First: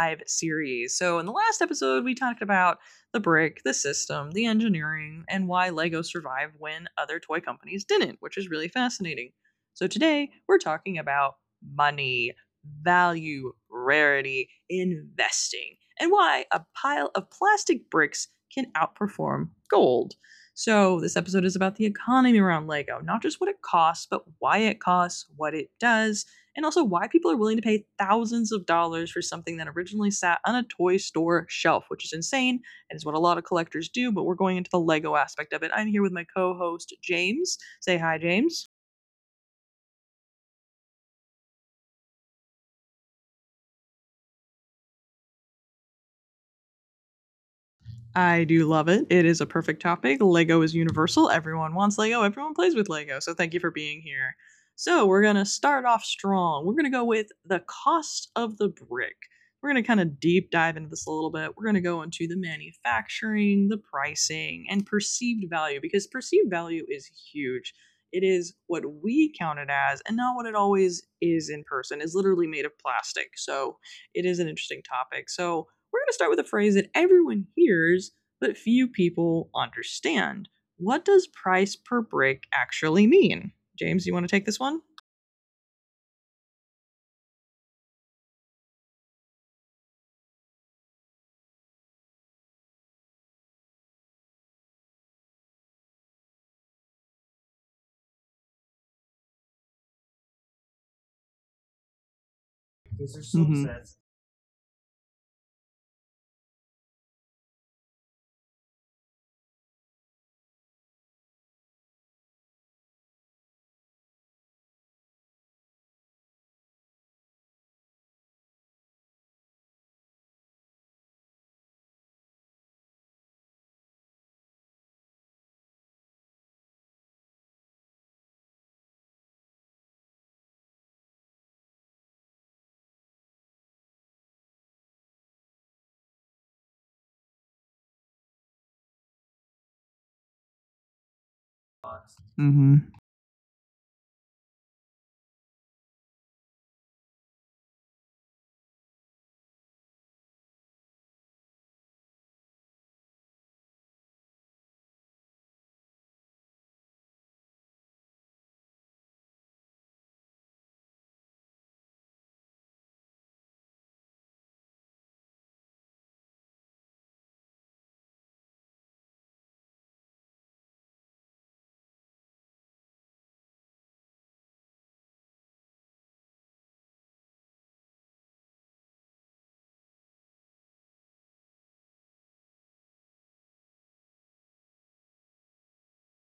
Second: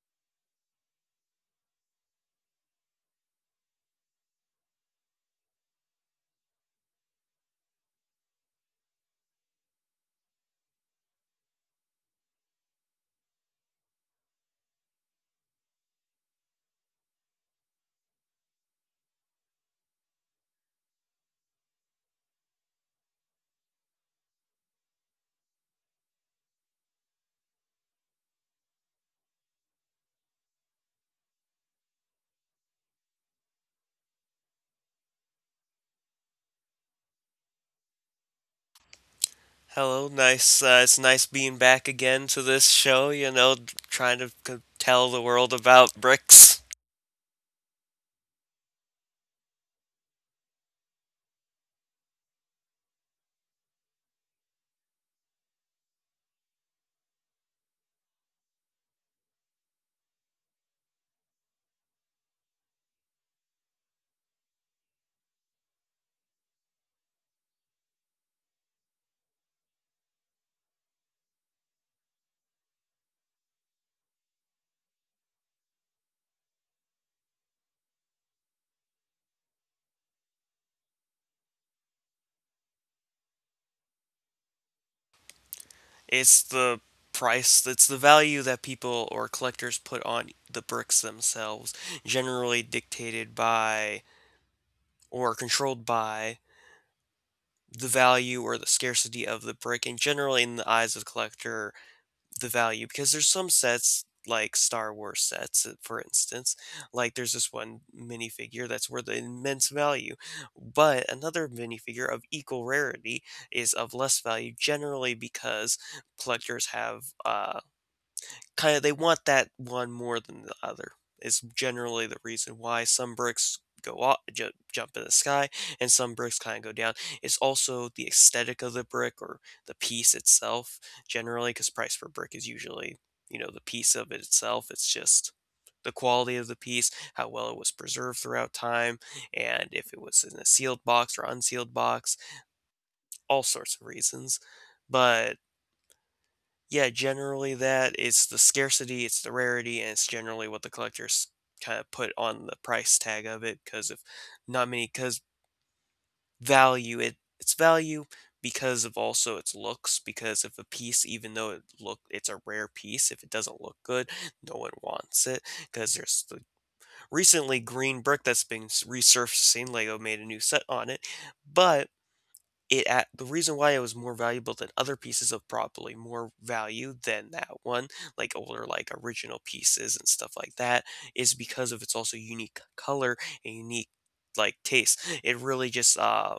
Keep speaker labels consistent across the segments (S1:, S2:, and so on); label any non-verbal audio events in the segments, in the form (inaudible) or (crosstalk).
S1: dive series. So in the last episode, we talked about the brick, the system, the engineering, and why LEGO survived when other toy companies didn't, which is really fascinating. So today we're talking about money, value, rarity, investing, and why a pile of plastic bricks can outperform gold. So this episode is about the economy around Lego, not just what it costs, but why it costs, what it does, and also why people are willing to pay thousands of dollars for something that originally sat on a toy store shelf, which is insane and is what a lot of collectors do. But we're going into the Lego aspect of it. I'm here with my co host, James. Say hi, James.
S2: Hello, nice. It's nice being back again to this show. Trying to tell the world about bricks.
S1: I do love it. It is a perfect topic. Lego is universal. Everyone wants Lego. Everyone plays with Lego. So thank you for being here. So we're going to start off strong. We're going to go with the cost of the brick. We're going to kind of deep dive into this a little bit. We're going to go into the manufacturing, the pricing, and perceived value because perceived value is huge. It is what we count it as and not what it always is in person. It's literally made of plastic. So it is an interesting topic. So we're going to start with a phrase that everyone hears but few people understand. What does price per brick actually mean? James, you want to take this one?
S2: It's the price. It's the value that people or collectors put on the bricks themselves, generally dictated by or controlled by the value or the scarcity of the brick, and generally in the eyes of the collector the value, because there's some
S1: Mhm.
S2: sets like Star Wars sets, for instance, like there's this one minifigure that's worth an immense value, but another minifigure of equal rarity is of less value generally because collectors have kinda they want that one more than the other. Is generally the reason why some bricks go up ju jump in the sky and some bricks kinda go down. It's also the aesthetic of the brick or the piece itself Generally, because price per brick is usually, the piece of it itself. It's just the quality of the piece, how well it was preserved throughout time, and if it was in a sealed box or unsealed box,
S1: Mm-hmm.
S2: all sorts of reasons. But yeah, generally that it's the scarcity, it's the rarity, and it's generally what the collectors kind of put on the price tag of it because of not many, because value it its value because of also its looks, because if a piece, even though it look, it's a rare piece, if it doesn't look good, no one wants it, because there's the recently green brick that's been resurfacing. Lego made a new set on it, but it at the reason why it was more valuable than other pieces of probably more value than that one, like older, like original pieces and stuff like that, is because of its also unique color and unique like taste. It really just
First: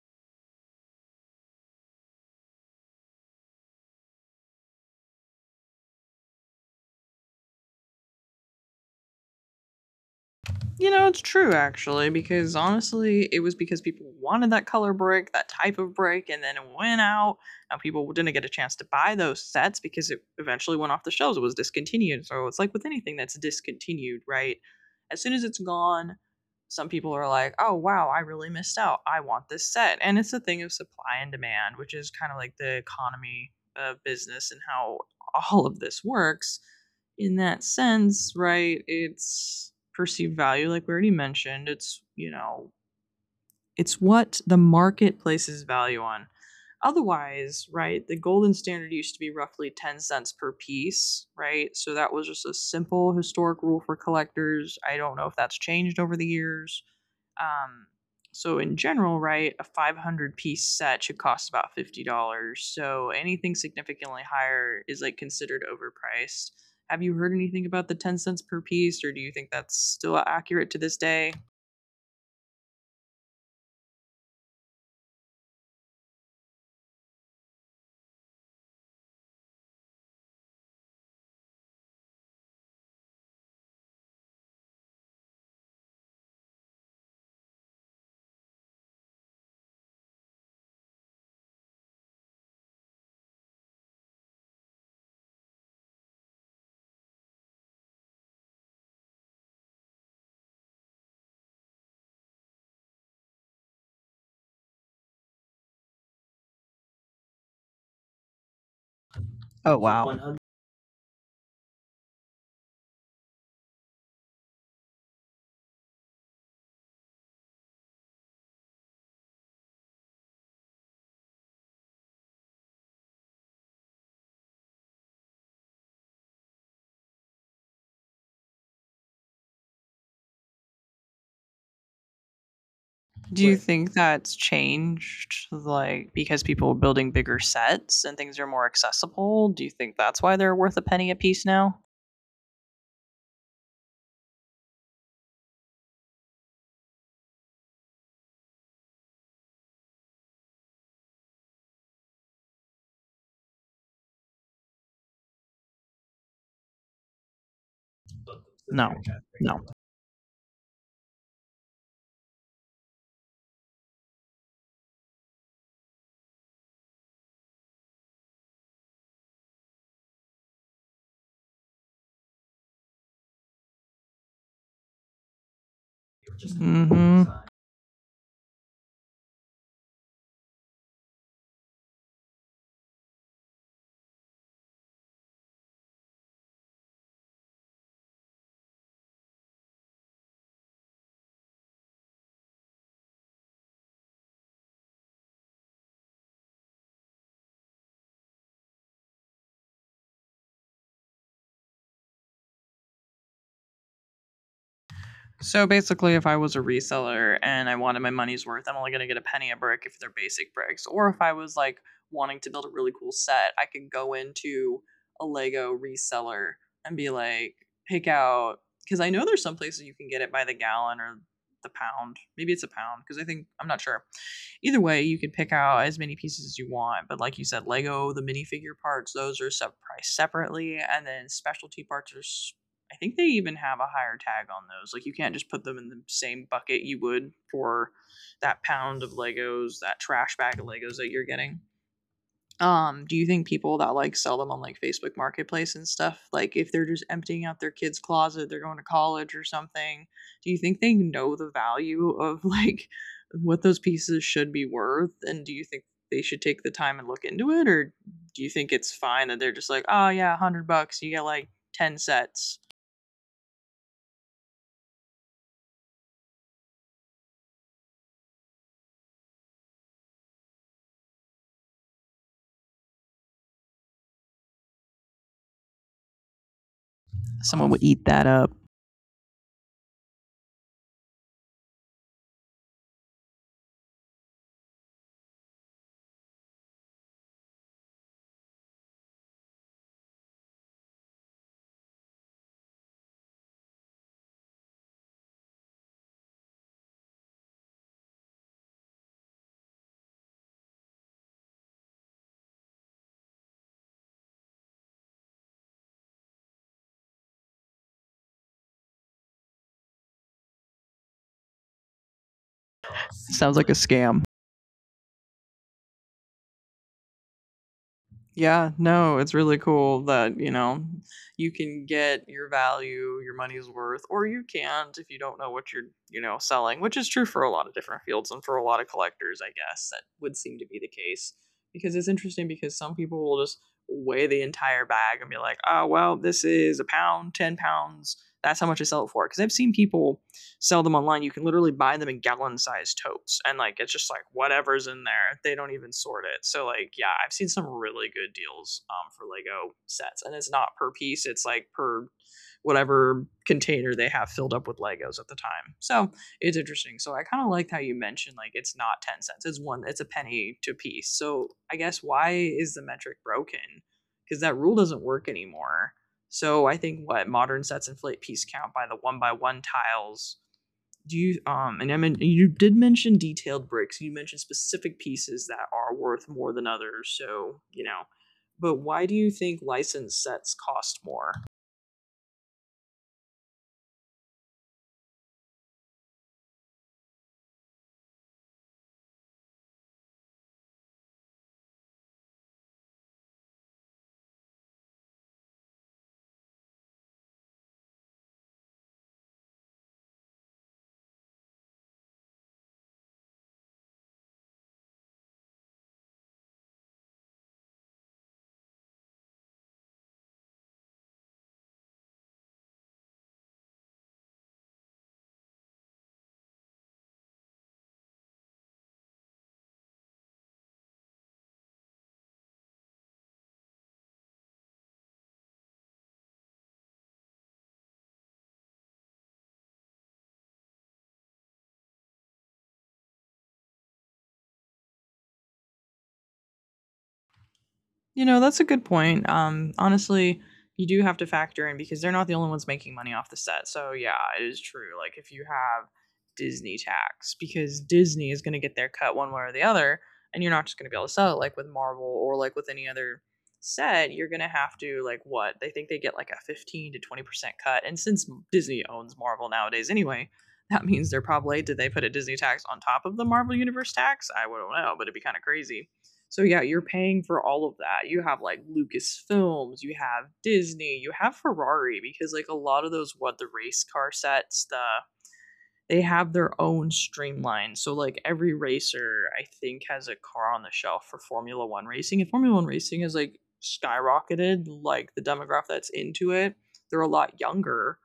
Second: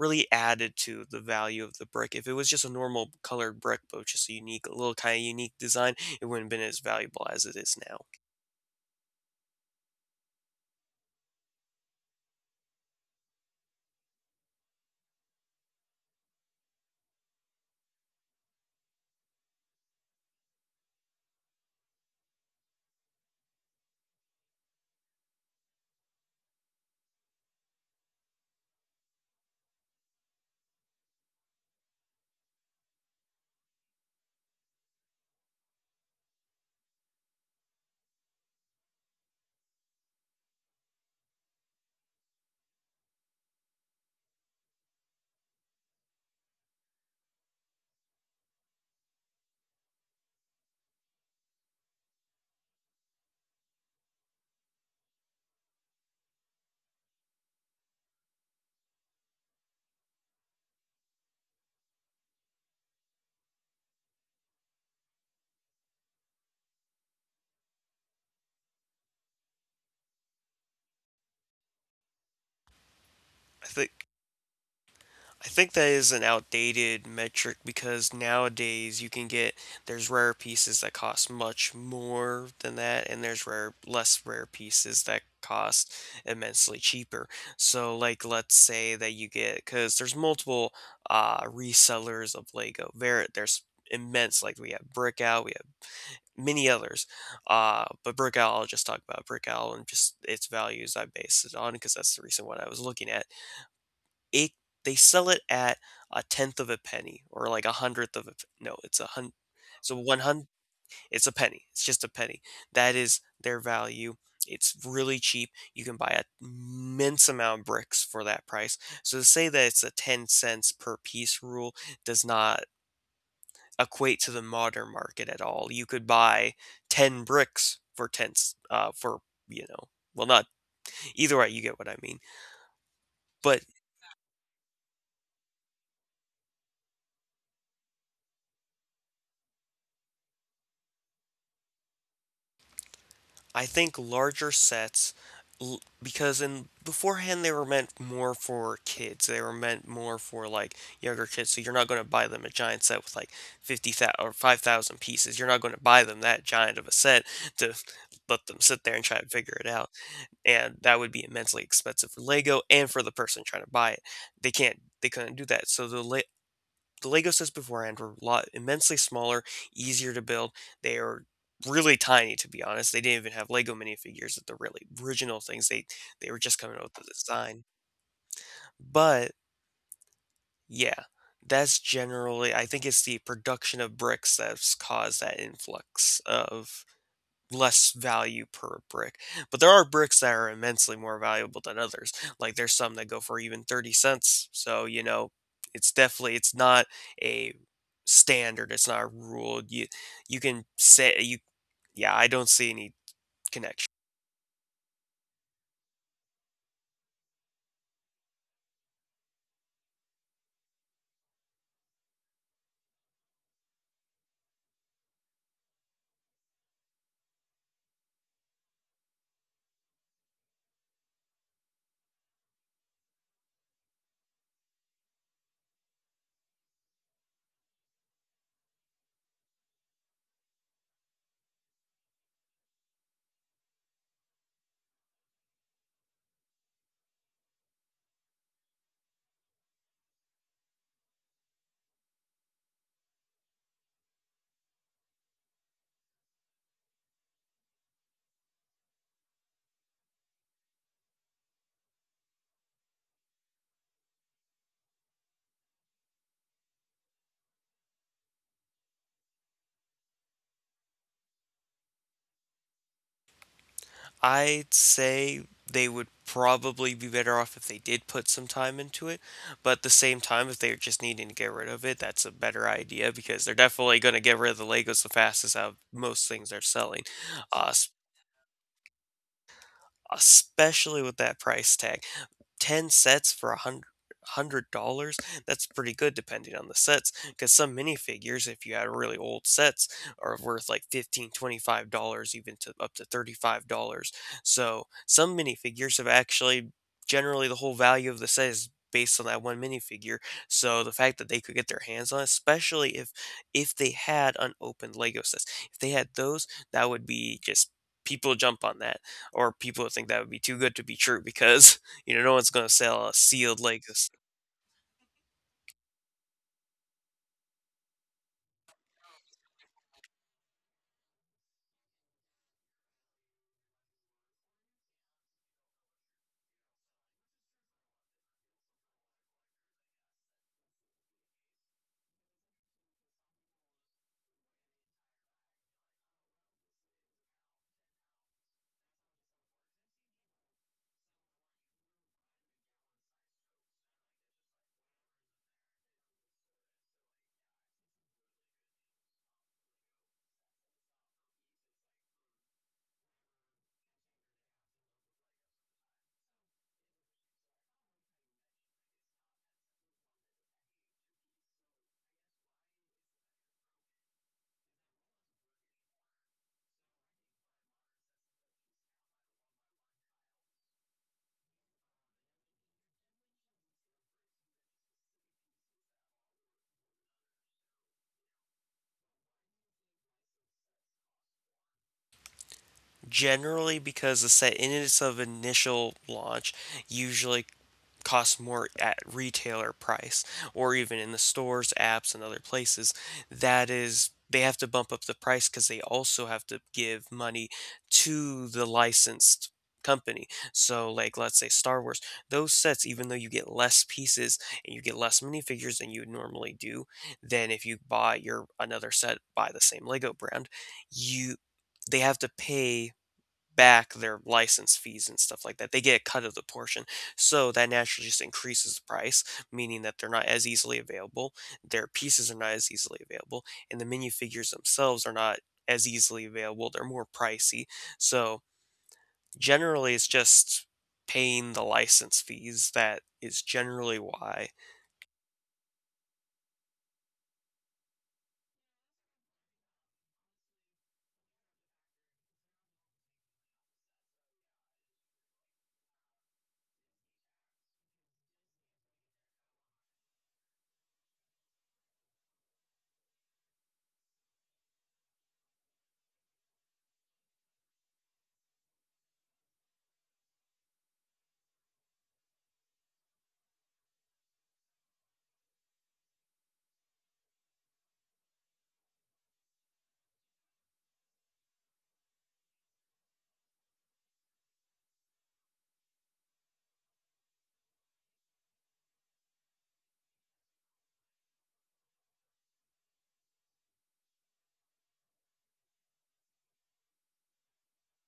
S2: really added to the value of the brick. If it was just a normal colored brick but with just a unique little kind of unique design, it wouldn't have been as valuable as it is now.
S1: You know, it's true actually, because honestly, it was because people wanted that color brick, that type of brick, and then it went out. Now people didn't get a chance to buy those sets because it eventually went off the shelves. It was discontinued. So it's like with anything that's discontinued, right? As soon as it's gone, some people are like, oh, wow, I really missed out. I want this set. And it's a thing of supply and demand, which is kind of like the economy of business and how all of this works in that sense. Right, it's perceived value, like we already mentioned. It's it's what the market places value on. Otherwise, right, the golden standard used to be roughly 10 cents per piece, right? So that was just a simple historic rule for collectors. I don't know if that's changed over the years. Um, so in general, right, a 500-piece set should cost about $50. So anything significantly higher is like considered overpriced. Have you heard anything about the 10 cents per piece or do you think that's still accurate to this day?
S2: I think I think that is an outdated metric because nowadays you can get, there's rare pieces that cost much more than that, and there's rare, less rare pieces that cost immensely cheaper. So like, let's say that you get, because there's multiple resellers of Lego. There's immense, like we have Brickout, we have many others. But Brickout, I'll just talk about Brickout and just its values I based it on because that's the recent one I was looking at. It they sell it at a tenth of a penny, or like a hundredth of a no, it's a hun
S1: Oh
S2: so one
S1: wow.
S2: hundred it's a penny, it's just a penny, that is their value. It's really cheap, you can buy a immense amount of bricks for that price. So to say that it's a 10 cents per piece rule does not equate to the modern market at all. You could buy 10 bricks for 10 for, you know well, not either way you get what I mean.
S1: Do you
S2: But
S1: think that's changed, like because people are building bigger sets and things are more accessible? Do you think that's why they're worth a penny a piece now?
S2: I think larger sets, because in beforehand they were meant more for kids. They were meant more for like younger kids. So you're not going to buy them a giant set with like 50,000 or 5,000 pieces. You're not going to buy them that giant of a set to let them sit there
S1: No.
S2: and try and figure it
S1: No.
S2: out. And that would be immensely expensive for Lego and for the person trying to buy it. They can't, they couldn't do that. So the the Lego sets beforehand were a lot immensely smaller, easier to build. They are really tiny, to be honest. They didn't even have Lego minifigures at the really original things. They were just coming up with the
S1: Mhm.
S2: design. But yeah, that's generally, I think it's the production of bricks that's caused that influx of less value per brick. But there are bricks that are immensely more valuable than others. Like there's some that go for even 30 cents. So, it's definitely, it's not a standard, it's not a rule. You can say you yeah, I don't see any connection.
S1: So basically, if I was a reseller and I wanted my money's worth, I'm only going to get a penny a brick if they're basic bricks. Or if I was like wanting to build a really cool set, I could go into a Lego reseller and be like, pick out, because I know there's some places you can get it by the gallon or the pound. Maybe it's a pound, because I think, I'm not sure. Either way, you can pick out as many pieces as you want. But like you said, Lego, the minifigure parts, those are sub priced separately. And then specialty parts are I think they even have a higher tag on those. Like you can't just put them in the same bucket you would for that pound of Legos, that trash bag of Legos that you're getting. Do you think people that like sell them on like Facebook Marketplace and stuff, like if they're just emptying out their kids' closet, they're going to college or something, do you think they know the value of (laughs) like what those pieces should be worth? And do you think they should take the time and look into it? Or do you think it's fine that they're just like, oh yeah, 100 bucks, you get like 10 sets?
S2: I'd say they would probably be better off if they did put some time into it, but at the same time, if they're just needing to get rid of it, that's a better idea because they're definitely going to get rid of the Legos the fastest out of most things they're selling. Uh,
S1: Someone would
S2: s-
S1: eat that up.
S2: especially with that price tag. 10 sets for a hundred dollars, that's pretty good depending on the sets, because some minifigures, if you had really old sets, are worth like 15, $25, even to up to 35 dollars. So some minifigures have actually, generally, the whole value of the set is based on that one minifigure. So the fact that they could get their hands on it, especially if they had unopened Lego sets, if they had those, that would be just people jump on that, or people think that would be too good to be true because, no one's gonna sell a
S1: Sounds
S2: sealed
S1: like a
S2: like this.
S1: scam. Yeah, no, it's really cool that, you know, you can get your value, your money's worth, or you can't if you don't know what you're selling, which is true for a lot of different fields and for a lot of collectors, I guess. That would seem to be the case. Because it's interesting because some people will just weigh the entire bag and be like, oh, well, this is a pound, 10 pounds. That's how much I sell it for. Because I've seen people sell them online. You can literally buy them in gallon sized totes. And like it's just like whatever's in there. They don't even sort it. So like yeah, I've seen some really good deals for Lego sets. And it's not per piece, it's like per whatever container they have filled up with Legos at the time. So it's interesting. So I kind of liked how you mentioned like it's not 10 cents. It's one it's a penny to piece. So I guess why is the metric broken? Cuz that rule doesn't work anymore. So I think what modern sets inflate piece count by the one by one tiles do you and I mean you did mention detailed bricks. You mentioned specific pieces that are worth more than others. So you know, but why do you think licensed sets cost more?
S2: Generally because the set in its of initial launch usually costs more at retailer price or even in the stores, apps, and other places. That is, they have to bump up the price because they also have to give money to the licensed company. So, like, let's say Star Wars, those sets, even though you get less pieces and you get less minifigures than you would normally do, than if you buy your another set by the same Lego brand, you they have to pay back their license fees and stuff like that. They get a cut of the portion. So that naturally just increases the price, meaning that they're not as easily available. Their pieces are not as easily available. And the menu figures themselves are not as easily available. They're more pricey. So generally, it's just paying the license fees that is generally why
S1: You know, that's a good point. Honestly, you do have to factor in because they're not the only ones making money off the set. So yeah, it is true. Like if you have Disney tax, because Disney is going to get their cut one way or the other, and you're not just going to be able to sell it like with Marvel or like with any other set. You're going to have to like what they think they get like a 15 to 20% cut, and since Disney owns Marvel nowadays anyway. That means they're probably did they put a Disney tax on top of the Marvel Universe tax? I don't know, but it'd be kind of crazy. So yeah, you're paying for all of that. You have like Lucasfilms, you have Disney, you have Ferrari because like a lot of those what the race car sets, the they have their own streamline. So like every racer I think has a car on the shelf for Formula 1 racing. And Formula 1 racing is like skyrocketed like the demographic that's into it. They're a lot younger.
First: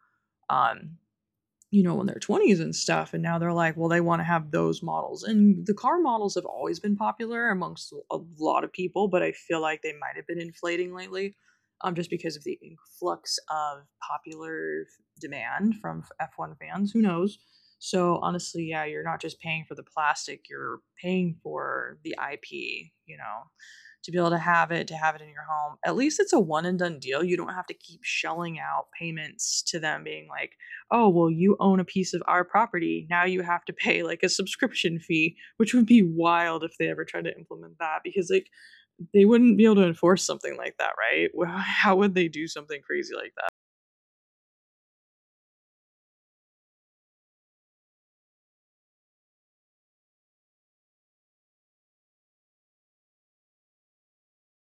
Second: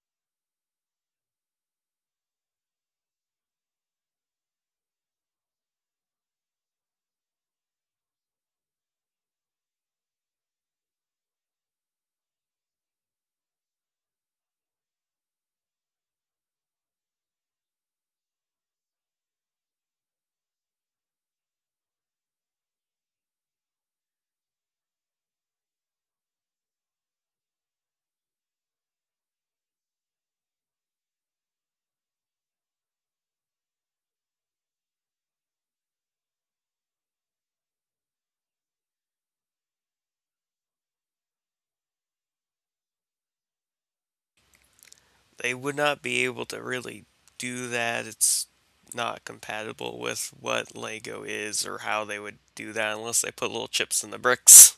S1: Um you know, in their 20s and stuff. And now they're like, well, they want to have those models. And the car models have always been popular amongst a lot of people, but I feel like they might have been inflating lately just because of the influx of popular demand from F1 fans. Who knows? So, honestly, yeah, you're not just paying for the plastic, you're paying for the IP, you know, to be able to have it in your home. At least it's a one and done deal. You don't have to keep shelling out payments to them being like, oh well you own a piece of our property now you have to pay like a subscription fee which would be wild if they ever tried to implement that because like they wouldn't be able to enforce something like that, right? Well, how would they do something crazy like that?
S2: they would not be able to really do that. It's not compatible with what Lego is or how they would do that unless they put little chips in the bricks.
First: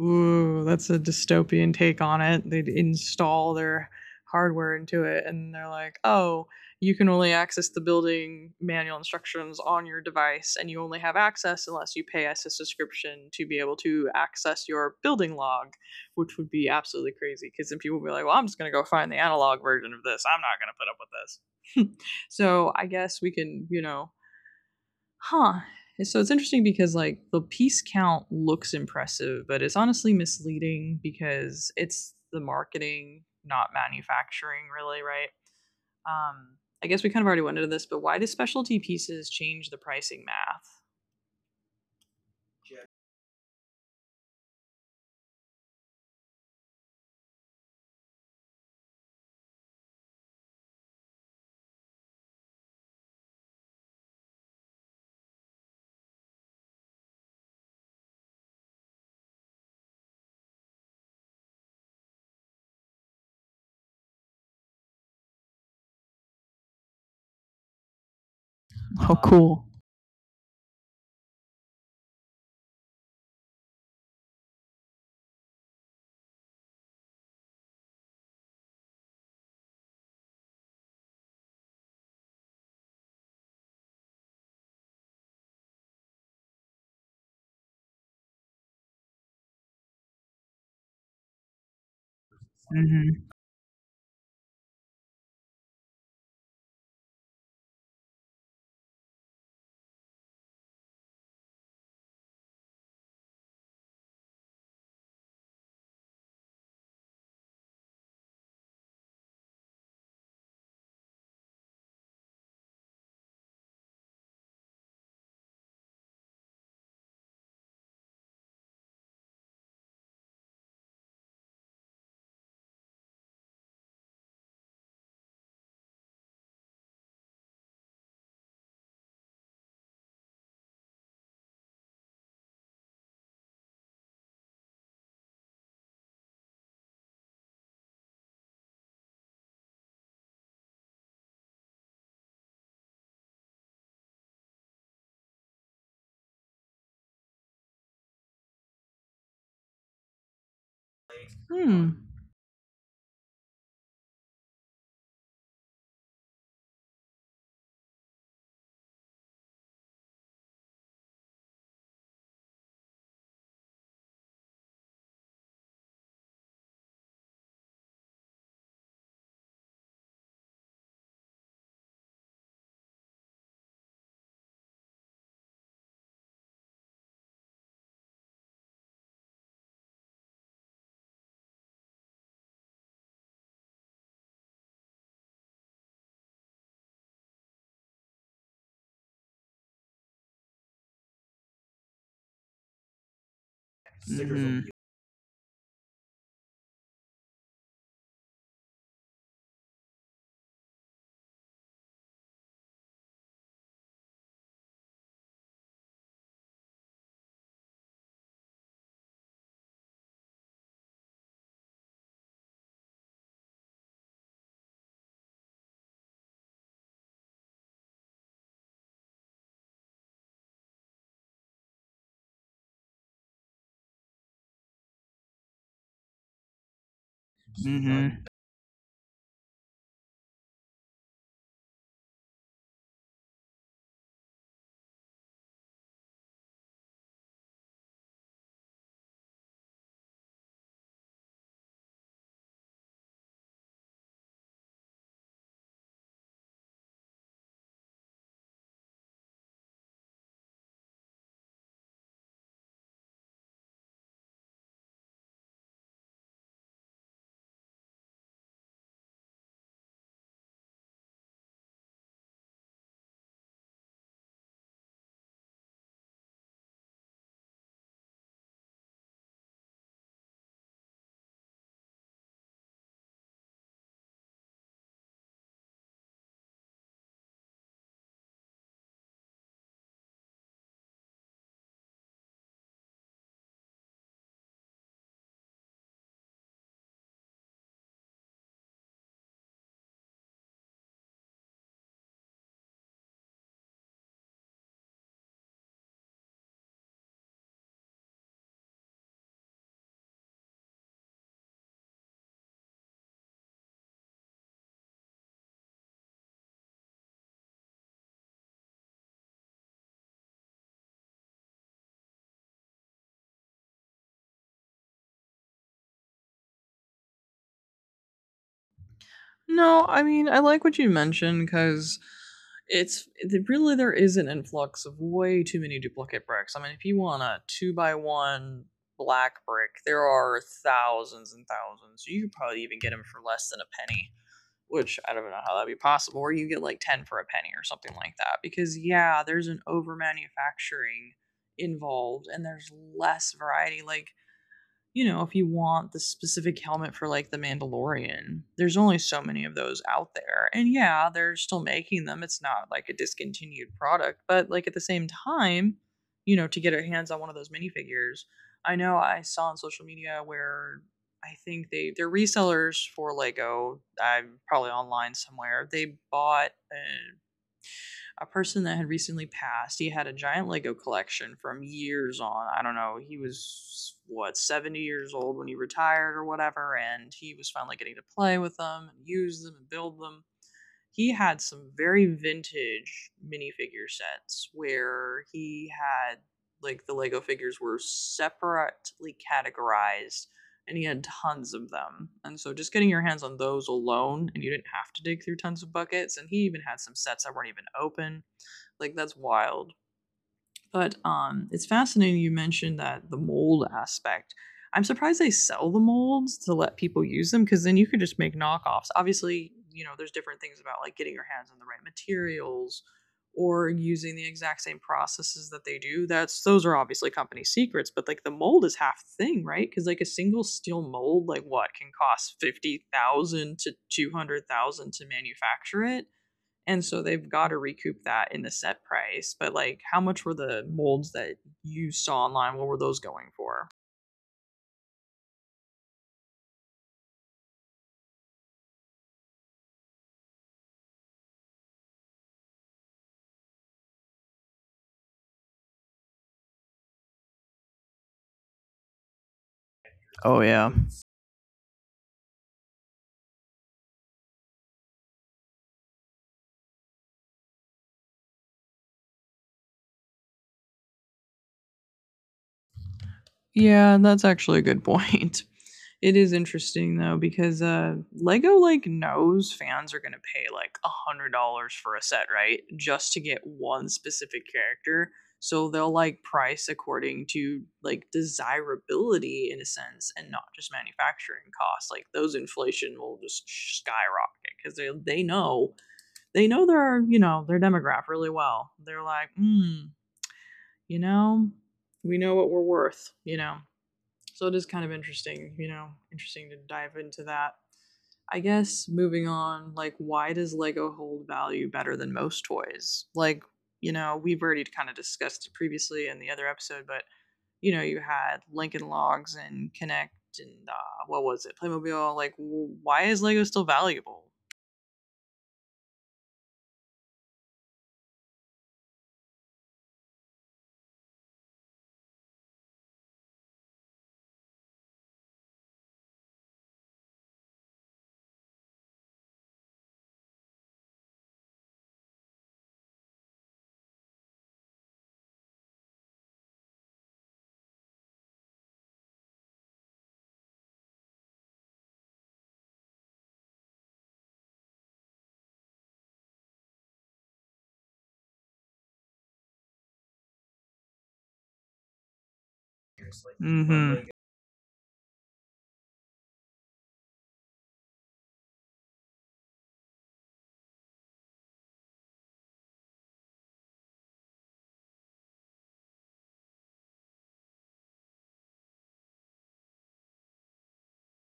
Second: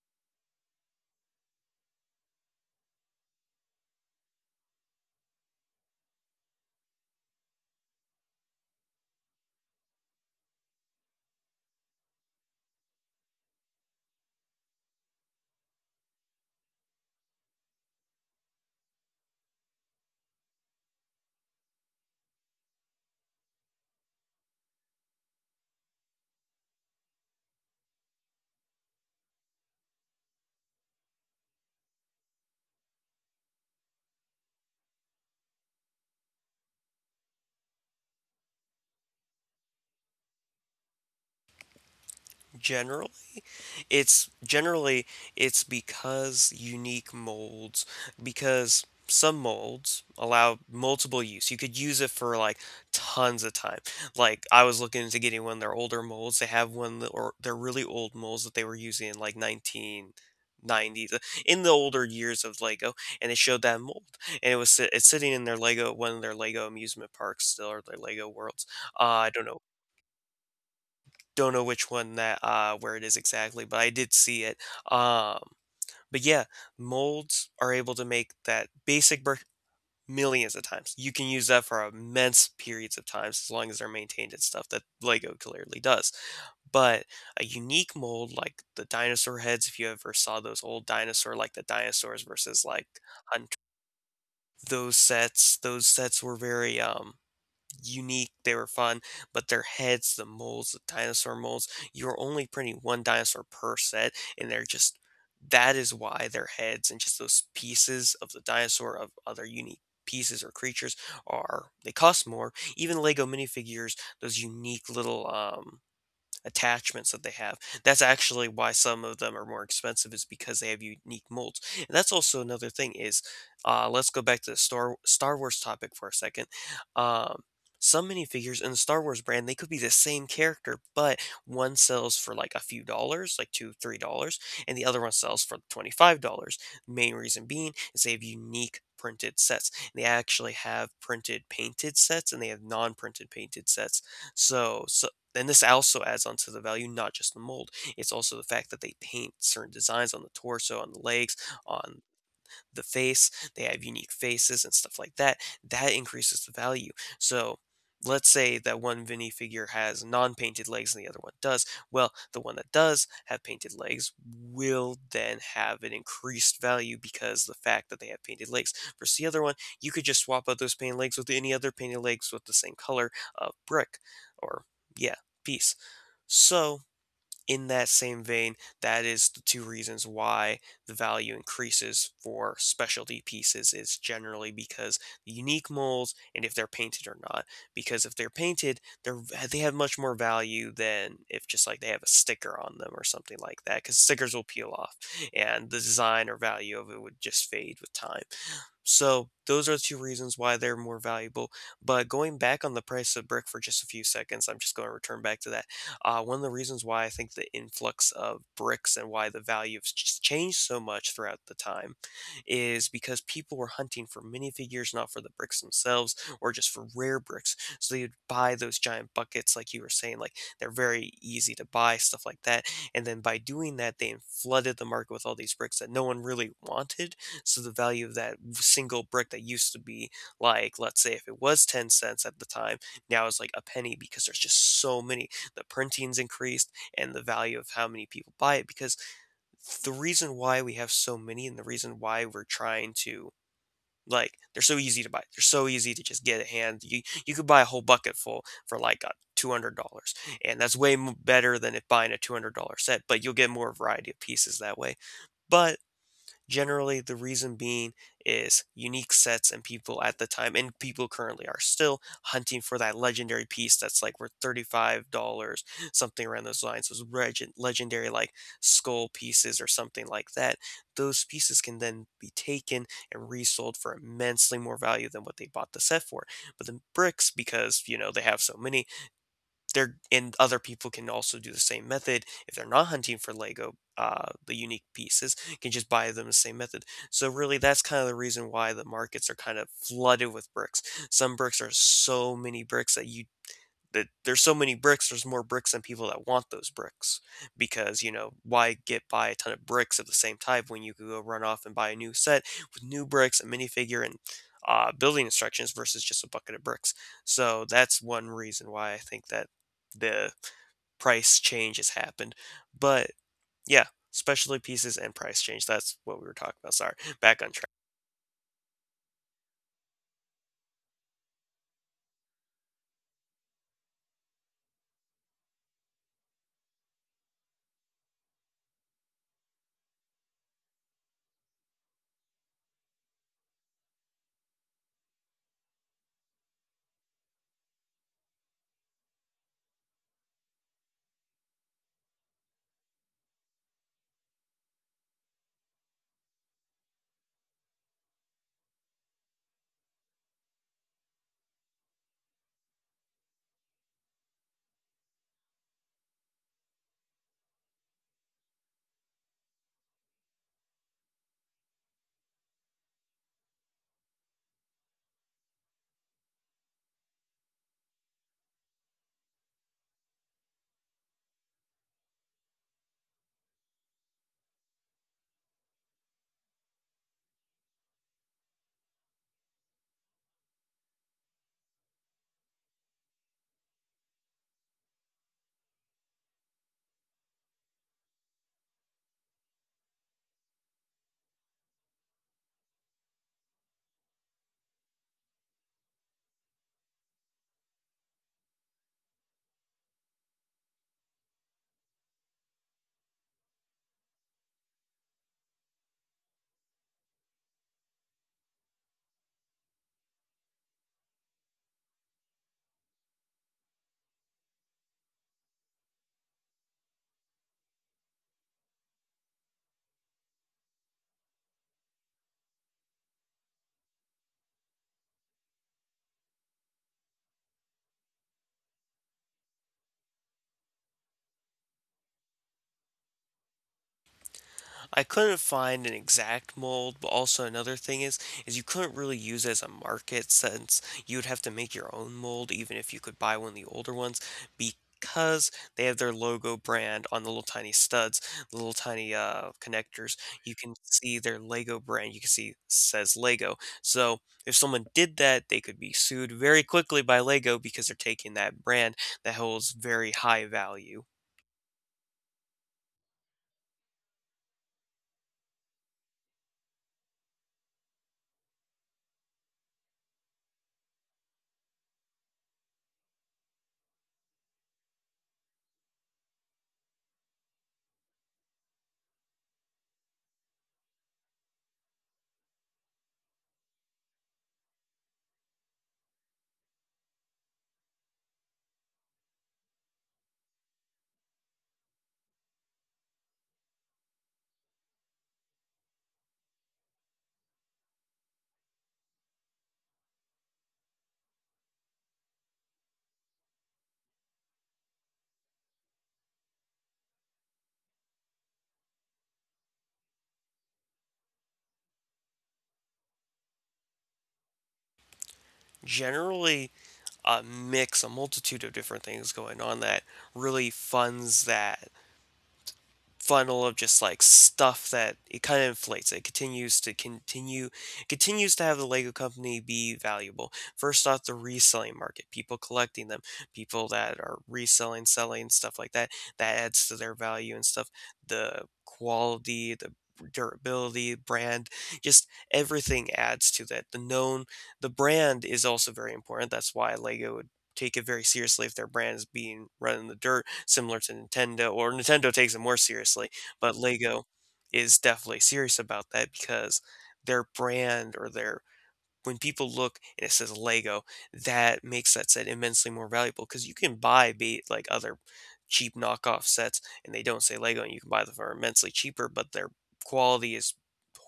S1: Ooh, that's a dystopian take on it. They'd install their hardware into it, and they're like, oh, you can only access the building manual instructions on your device, and you only have access unless you pay us a subscription to be able to access your building log, which would be absolutely crazy. Because then people would be like, well, I'm just going to go find the analog version of this. I'm not going to put up with this. (laughs) So I guess we can, you know, huh. So it's interesting because like the piece count looks impressive, but it's honestly misleading because it's the marketing, not manufacturing, really, right? Um, I guess we kind of already went into this, but why do specialty pieces change the pricing math?
S2: General It's generally, it's because unique molds, because some molds allow multiple use. You could use it for like tons of time. Like I was looking into getting one of their older molds. They have one that, or they're really old molds that they were using in like 1990s, uh, in the older years of Lego, and it showed that mold, and it was it's sitting in their Lego one of their Lego amusement parks still, or their Lego worlds.
S1: Oh,
S2: I don't
S1: cool.
S2: know don't know which one that, where it is exactly, but I did see it, um, but yeah, molds are able to make that basic brick millions of times. You can use that for immense periods of times as long as they're maintained and stuff that LEGO clearly does, but a unique mold like the dinosaur heads, if you ever saw those old dinosaur, like the dinosaurs versus, like,
S1: Mm-hmm.
S2: hunt, those sets were very, unique, they were fun, but their heads, the molds, the dinosaur molds, you're only printing one dinosaur per set, and they're just, that is why their heads and just those pieces of the dinosaur, of other unique pieces or creatures, are, they cost more. Even Lego minifigures, those unique little attachments that they have. That's actually why some of them are more expensive, is because they have unique molds. And that's also another thing is, let's go back to the Star Wars topic for a second. Um some minifigures in the Star Wars brand, they could be the same character, but one sells for like a few dollars, like 2, $3, and the other one sells for $25. Main reason being is they have unique printed sets. They actually have printed painted sets and they have non-printed painted sets. So and this also adds onto the value, not just the mold. It's also the fact that they paint certain designs on the torso, on the legs,
S1: Hmm.
S2: on the face. They have unique faces and stuff like that. That increases the value. So let's say that one Vinny figure has non-painted legs and the other one does. Well, the one that does have painted legs will then have an increased value because the fact that they have painted legs. Versus the other one, you could just swap out those painted legs with any other painted legs with the same color of brick, or yeah, piece. So in that same vein, that is the two reasons why the value increases for specialty pieces is generally because the unique molds and if they're painted or not. Because if they're painted, they have much more value than if just like they have a sticker on them or something like that. Because stickers will peel off, and the design or value of it would just fade with time. So those are two reasons why they're more valuable. But going back on the price of brick for just a few seconds, I'm just going to return back to that one of the reasons why I think the influx of bricks and why the value has changed so much throughout the time is because people were hunting for minifigures, not for the bricks themselves or just for rare bricks. So they would buy those giant buckets, like you were saying, like they're very easy to buy, stuff like that. And then by doing that, they flooded the market with all these bricks that no one really wanted. So the value of that single brick that used to be, like, let's say if it was 10 cents at the time, now it's like a penny because there's just so many, the printing's increased and the value of how many people buy it. Because the reason why we have so many and the reason why we're trying to, like, they're so easy to buy, they're so easy to just get a hand, you could buy a whole bucket full for like $200, and that's way better than it buying a $200 set, but you'll get more variety of pieces that way. But Generally, the reason being is unique sets, and people at the time, and people currently are still hunting for that legendary piece that's like worth $35, something around those lines. Those legendary, like, skull pieces or something like that. Those pieces can then be taken and resold for immensely more value than what they bought the set for. But the bricks, because, you know, they have so many, they're and other people can also do the same method. If they're not hunting for Lego, the unique pieces, can just buy them the same method. So really, that's kind of the reason why the markets are kind of flooded with bricks. Some bricks are so many bricks that you, that there's so many bricks, there's more bricks than people that want those bricks, because, you know, why get buy a ton of bricks of the same type when you could go run off and buy a new set with new bricks, a minifigure, and building instructions versus just a bucket of bricks. So that's one reason why I think that the price change has happened. But yeah specialty pieces and price change, that's what we were talking about. Sorry, back on track.
S1: No, I mean, I like what you mentioned because really there is an influx of way too many duplicate bricks. I mean, if you want a two by one black brick, there are thousands and thousands. You could probably even get them for less than a penny, which I don't know how that'd be possible. Or you get like 10 for a penny or something like that. Because, yeah, there's an over manufacturing involved and there's less variety. Like, you know, if you want the specific helmet for like the Mandalorian, there's only so many of those out there. And yeah, they're still making them. It's not like a discontinued product, but like at the same time, you know, to get our hands on one of those minifigures, I know I saw on social media where I think they're resellers for Lego. I'm probably online somewhere. They bought a person that had recently passed. He had a giant Lego collection from years on. I don't know. He was what 70 years old when he retired or whatever, and he was finally getting to play with them and use them and build them. He had some very vintage minifigure sets where he had like the Lego figures were separately categorized, and he had tons of them. And so just getting your hands on those alone, and you didn't have to dig through tons of buckets, and he even had some sets that weren't even open. Like that's wild. But it's fascinating you mentioned that the mold aspect. I'm surprised they sell the molds to let people use them because then you could just make knockoffs. Obviously, you know, there's different things about like getting your hands on the right materials or using the exact same processes that they do. That's Those are obviously company secrets, but like the mold is half the thing, right? Because like a single steel mold, like what can cost 50,000 to 200,000 to manufacture it, and so they've got to recoup that in the set price. But like, how much were the molds that you saw online? What were those going for?
S2: I couldn't find an exact mold, but also another thing is, you couldn't really use it as a market since you would have to make your own mold even if you could buy one of the older ones, because they have their logo brand on the little tiny studs, the little tiny connectors.
S1: Oh
S2: You
S1: yeah.
S2: can see their Lego brand. You can see it says Lego. So if someone did that, they could be sued very quickly by Lego because they're taking that brand that holds very high value.
S1: Yeah, that's actually a good point. It is interesting though because Lego like knows fans are gonna pay like $100 for a set, right? Just to get one specific character. So they'll like price according to like desirability in a sense and not just manufacturing costs. Like those inflation will just skyrocket because they know they know their, you know, their demographic really well. They're like, hmm, you know, we know what we're worth, you know, so it is kind of interesting, you know, interesting to dive into that. I guess moving on, like, why does Lego hold value better than most toys? Like, you know, we've already kind of discussed it previously in the other episode, but you know, you had Lincoln Logs and Connect and what was it, Playmobil? Like, why is Lego still valuable?
S2: Generally, a mix, a multitude of different things going on that really funds that funnel of just like stuff that it kind of inflates. It continues to have the Lego company be valuable. First off, the reselling market, people collecting them, people that are reselling, selling, stuff like that. That adds to their value and stuff. The quality, the durability, brand, just everything adds to that. The known, the brand is also very important. That's why Lego would take it very seriously if their brand is being run in the dirt, similar to Nintendo. Or Nintendo takes it more seriously, but
S1: Mm-hmm.
S2: Lego is definitely serious about that because their brand, or their, when people look and it says Lego, that makes that set immensely more valuable, because you can buy be like other cheap knockoff sets and they don't say Lego and you can buy them for immensely cheaper, but their quality is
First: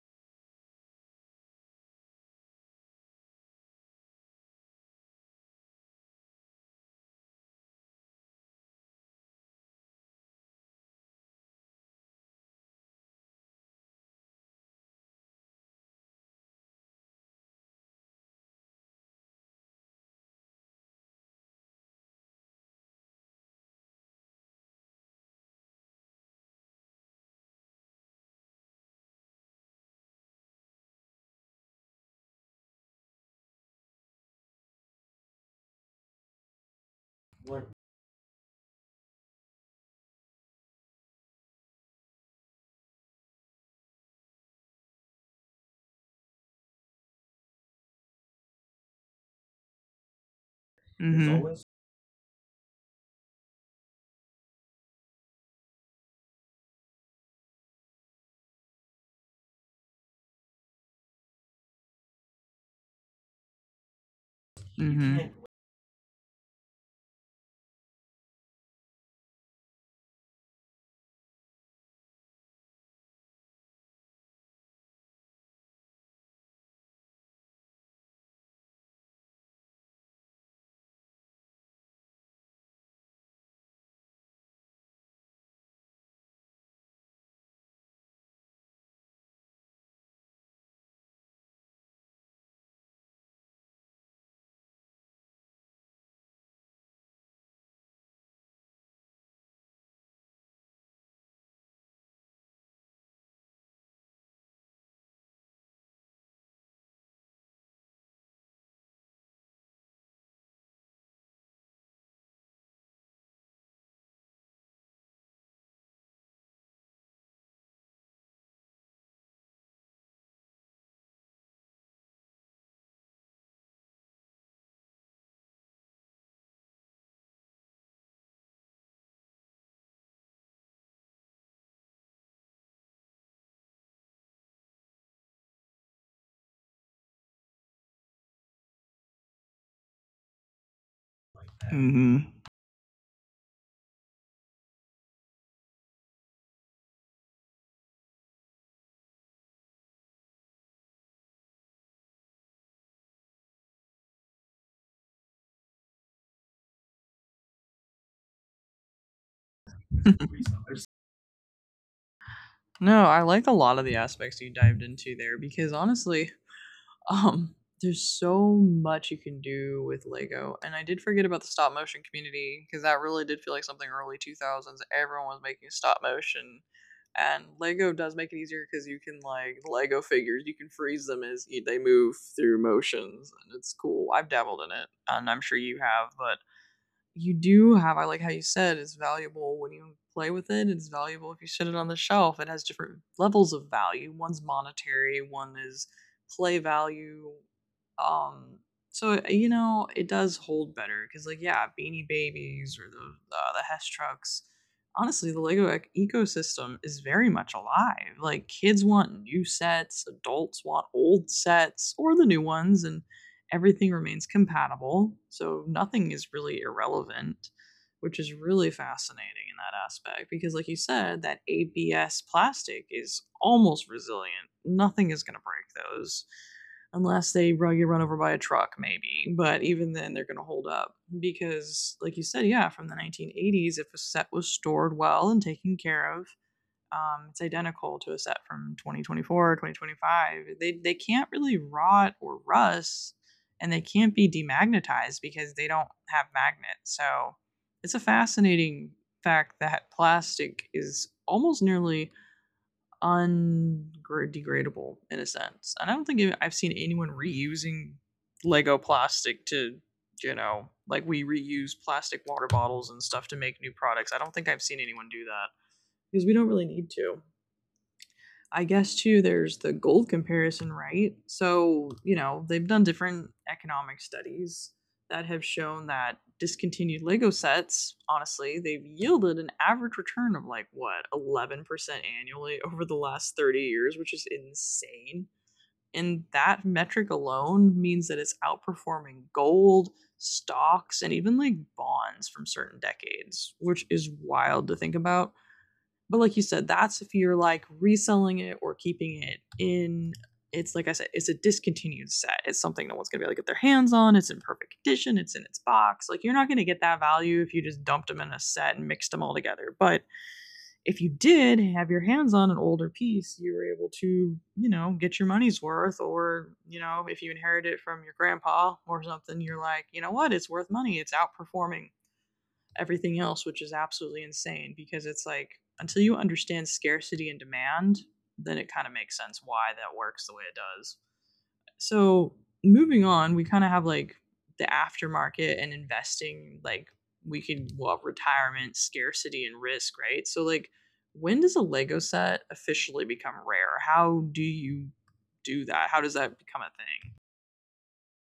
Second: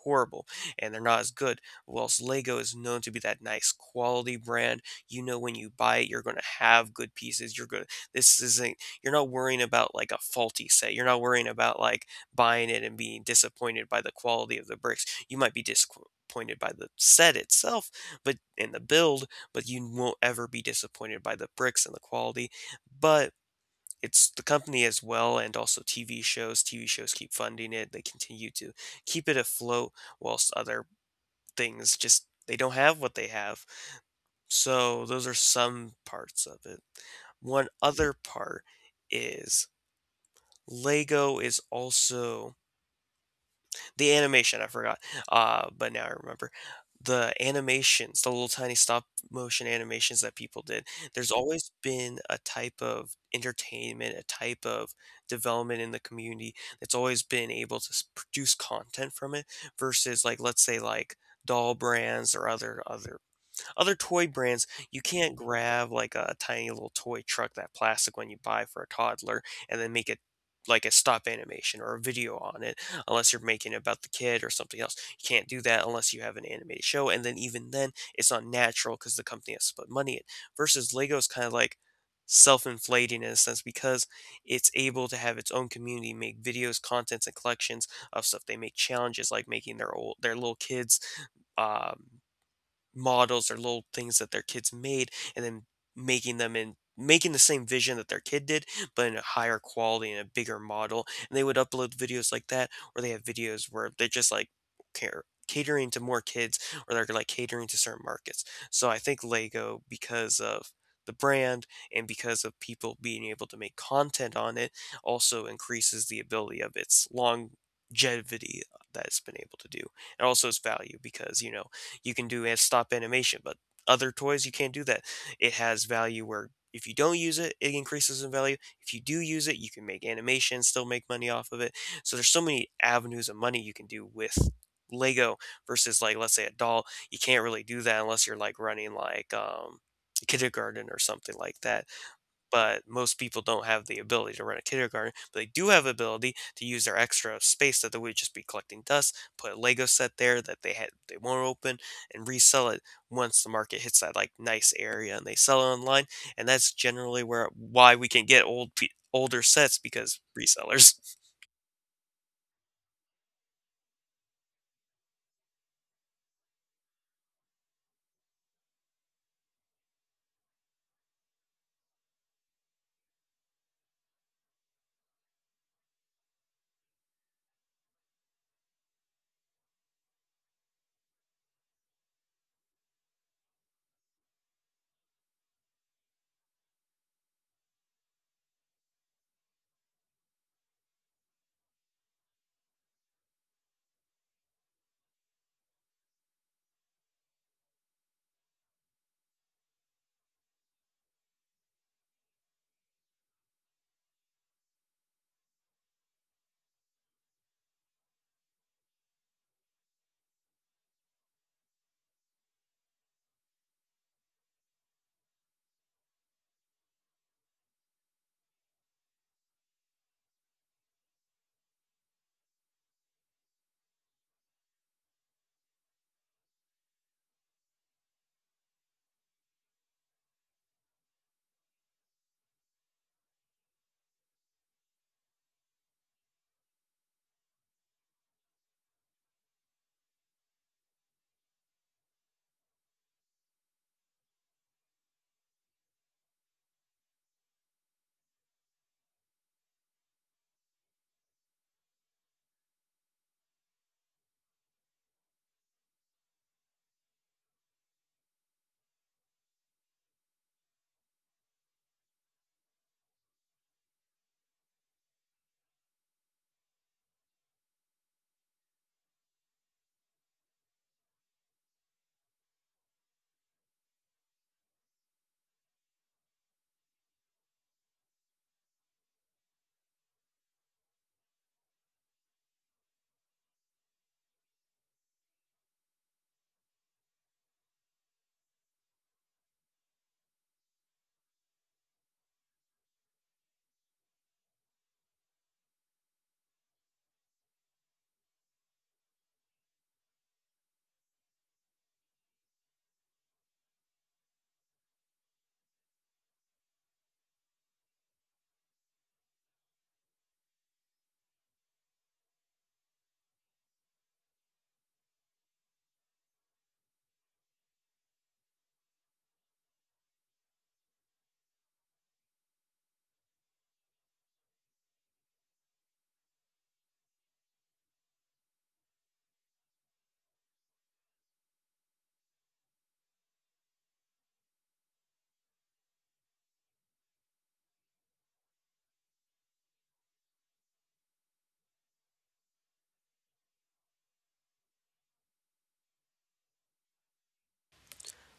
S2: horrible and they're not as good. Whilst Lego is known to be that nice quality brand, you know when you buy it, you're going to have good pieces. You're going, this isn't, you're not worrying about like a faulty set. You're not worrying about like buying it and being disappointed by the quality of the bricks. You might be disappointed by the set itself, but, and the build, but you won't ever be disappointed by the bricks and the quality. But it's the company as well, and also TV shows. TV shows keep funding it. They continue to keep it afloat, whilst other things just, they don't have what they have. So those are some parts of it. One other part is Lego is also the animation, I forgot. But now I remember the animations, the little tiny stop motion animations that people did. There's
S1: Mm-hmm.
S2: always been a type of entertainment, a type of development in the community that's always been able to produce content from it, versus, like, let's say, like, doll brands or other toy brands. You
S1: Mm-hmm.
S2: can't grab like a tiny little toy truck, that plastic one you buy for a toddler, and then make it, like, a stop animation or a video on it, unless you're making it about the kid or something else. You can't do that unless you have an animated show, and then even then, it's not natural because the company has to put money in. Versus Lego's kind of like self-inflating in a sense, because it's able to have its own community make videos, contents, and collections of stuff. They make challenges, like making their old, their little kids', um models, or little things that their kids made, and then making them in, making the same vision that their kid did, but in a higher quality and a bigger model, and they would upload videos like that. Or they have videos where they're just like care catering to more kids, or they're like catering to certain markets. So I think Lego, because of the brand and because of people being able to make content on it, also increases the ability of its longevity that it's been able to do, and also its value. Because, you know, you can do a stop animation, but other toys you can't do that. It has value where if you don't use it, it increases in value. If you do use it, you can make animation, still make money off of it. So there's so many avenues of money you can do with Lego versus, like, let's say, a doll. You can't really do that unless you're like running like kindergarten or something like that,
S1: Mm-hmm.
S2: but most people don't have the ability to run a kindergarten. But they do have ability to use their extra space that they would just be collecting dust, put a Lego set there that they had, they won't open, and resell it once the market hits that, like, nice area, and they sell it online. And that's generally where, why we can get old older sets, because
S1: (laughs)
S2: resellers.
S1: No, I liked a lot of the aspects you dived into there because honestly, Um, there's so much you can do with Lego, and I did forget about the stop motion community because that really did feel like something early 2000s. Everyone was making stop motion, and Lego does make it easier because you can like Lego figures, you can freeze them as they move through motions, and it's cool. I've dabbled in it, and I'm sure you have, but you do have, I like how you said, is valuable when you play with it. It's valuable if you set it on the shelf. It has different levels of value. One's monetary, one is play value. Um, so you know it does hold better because, like, yeah, Beanie Babies or the Hess trucks. Honestly, the Lego ecosystem is very much alive. Like, kids want new sets, adults want old sets or the new ones, and everything remains compatible, so nothing is really irrelevant, which is really fascinating in that aspect because, like you said, that ABS plastic is almost resilient. Nothing is going to break those unless get run over by a truck, maybe. But even then, they're going to hold up because, like you said, yeah, from the 1980s, if a set was stored well and taken care of, it's identical to a set from 2024, 2025. They can't really rot or rust, and they can't be demagnetized because they don't have magnets. So it's a fascinating fact that plastic is almost nearly undegradable in a sense. And I don't think I've seen anyone reusing Lego plastic to, you know, like we reuse plastic water bottles and stuff to make new products. I don't think I've seen anyone do that because we don't really need to. I guess too, there's the gold comparison, right? So, you know, they've done different economic studies that have shown that discontinued Lego sets, honestly, they've yielded an average return of like what, 11% annually (laughs) over the last 30 years, which is insane. And that metric alone means that it's outperforming gold, stocks, and even like bonds from certain decades, which is wild to think about. But like you said, that's if you're like reselling it or keeping it in. It's like I said, it's a discontinued set. It's something no one's gonna be able to get their hands on. It's in perfect condition. It's in its box. Like you're not gonna get that value if you just dumped them in a set and mixed them all together. But if you did have your hands on an older piece, you were able to, you know, get your money's worth. Or you know, if you inherit it from your grandpa or something, you're like, you know what, it's worth money. It's outperforming everything else, which is absolutely insane because it's like until you understand scarcity and demand, then it kind of makes sense why that works the way it does. So, moving on, we kind of have like the aftermarket and investing, like we could, well, retirement, scarcity, and risk, right? So, like, when does a Lego set officially become rare? How do you do that? How does that become a thing?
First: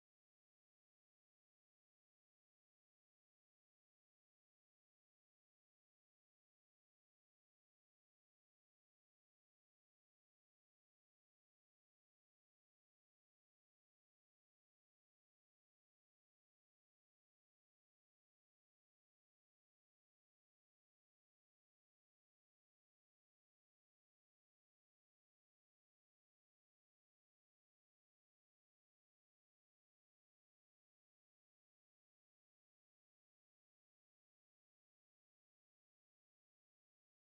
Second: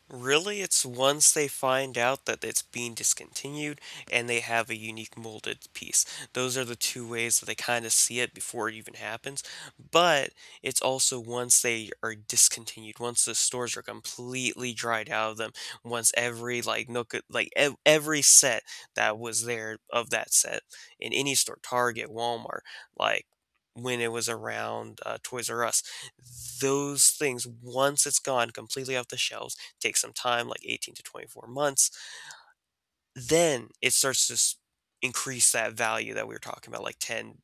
S2: Really, it's once they find out that it's being discontinued and they have a unique molded piece. Those are the two ways that they kind of see it before it even happens. But it's also once they are discontinued, once the stores are completely dried out of them, once every, like, nook, like, every set that was there of that set in any store, Target, Walmart, like, when it was around, Toys R Us, those things, once it's gone completely off the shelves, take some time, like 18 to 24 months, then it starts to increase that value that we were talking about, like 10,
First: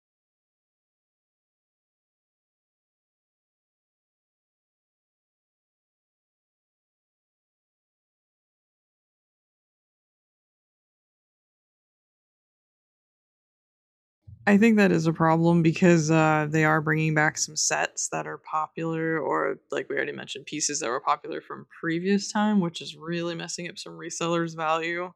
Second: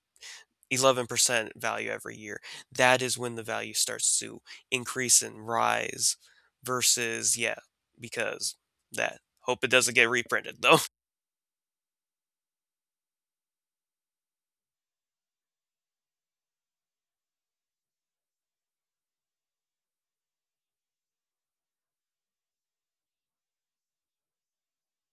S2: 11% value every year. That is when the value starts to increase and rise versus, yeah, because that. Hope it doesn't get reprinted though. (laughs)
S1: I think that is a problem because they are bringing back some sets that are popular, or like we already mentioned, pieces that were popular from previous time, which is really messing up some resellers' value,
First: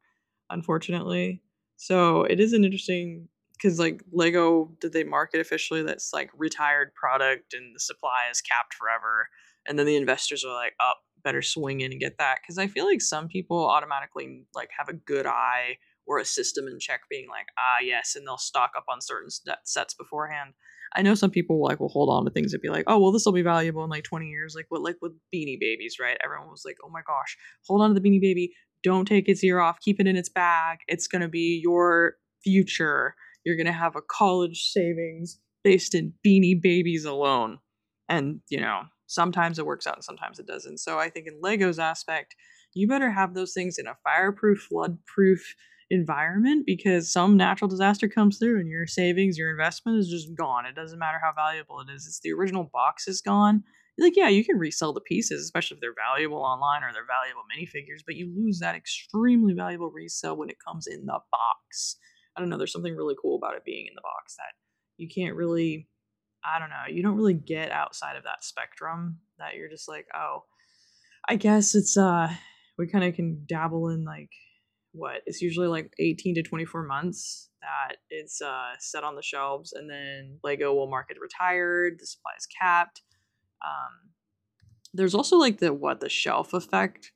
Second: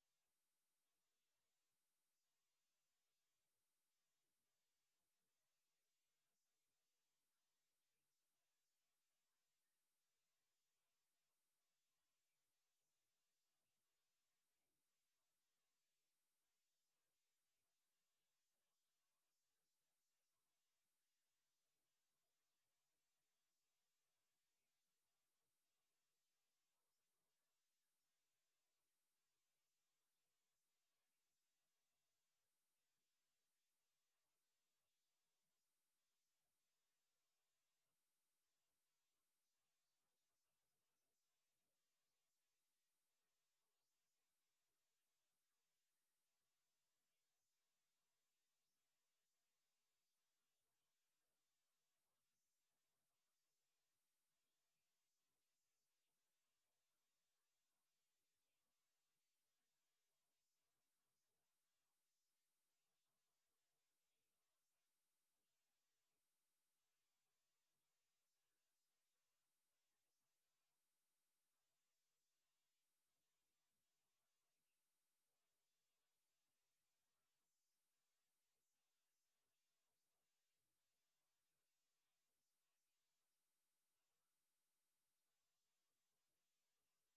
S1: unfortunately. So it is an interesting because like Lego did they market officially that's like retired product and the supply is capped forever, and then the investors are like, up, better swing in and get that because I feel like some people automatically like have a good eye or a system in check being like, ah, yes, and they'll stock up on certain sets beforehand. I know some people like will hold on to things and be like, oh, well, this will be valuable in like 20 years. Like what, like with Beanie Babies, right? Everyone was like, oh my gosh, hold on to the Beanie Baby. Don't take its ear off. Keep it in its bag. It's going to be your future. You're going to have a college savings based in Beanie Babies alone. And, you know, sometimes it works out and sometimes it doesn't. So I think in Lego's aspect, you better have those things in a fireproof, floodproof environment because some natural disaster comes through and your savings, your investment is just gone. It doesn't matter how valuable it is. It's the original box is gone. Like, yeah, you can resell the pieces, especially if they're valuable online or they're valuable minifigures, but you lose that extremely valuable resale when it comes in the box. I don't know, there's something really cool about it being in the box that you can't really, I don't know, you don't really get outside of that spectrum that you're just like, oh, I guess it's we kind of can dabble in like what it's usually like 18 to 24 months that it's set on the shelves and then Lego will mark it retired, the supply is capped. Um there's also like the what the shelf effect,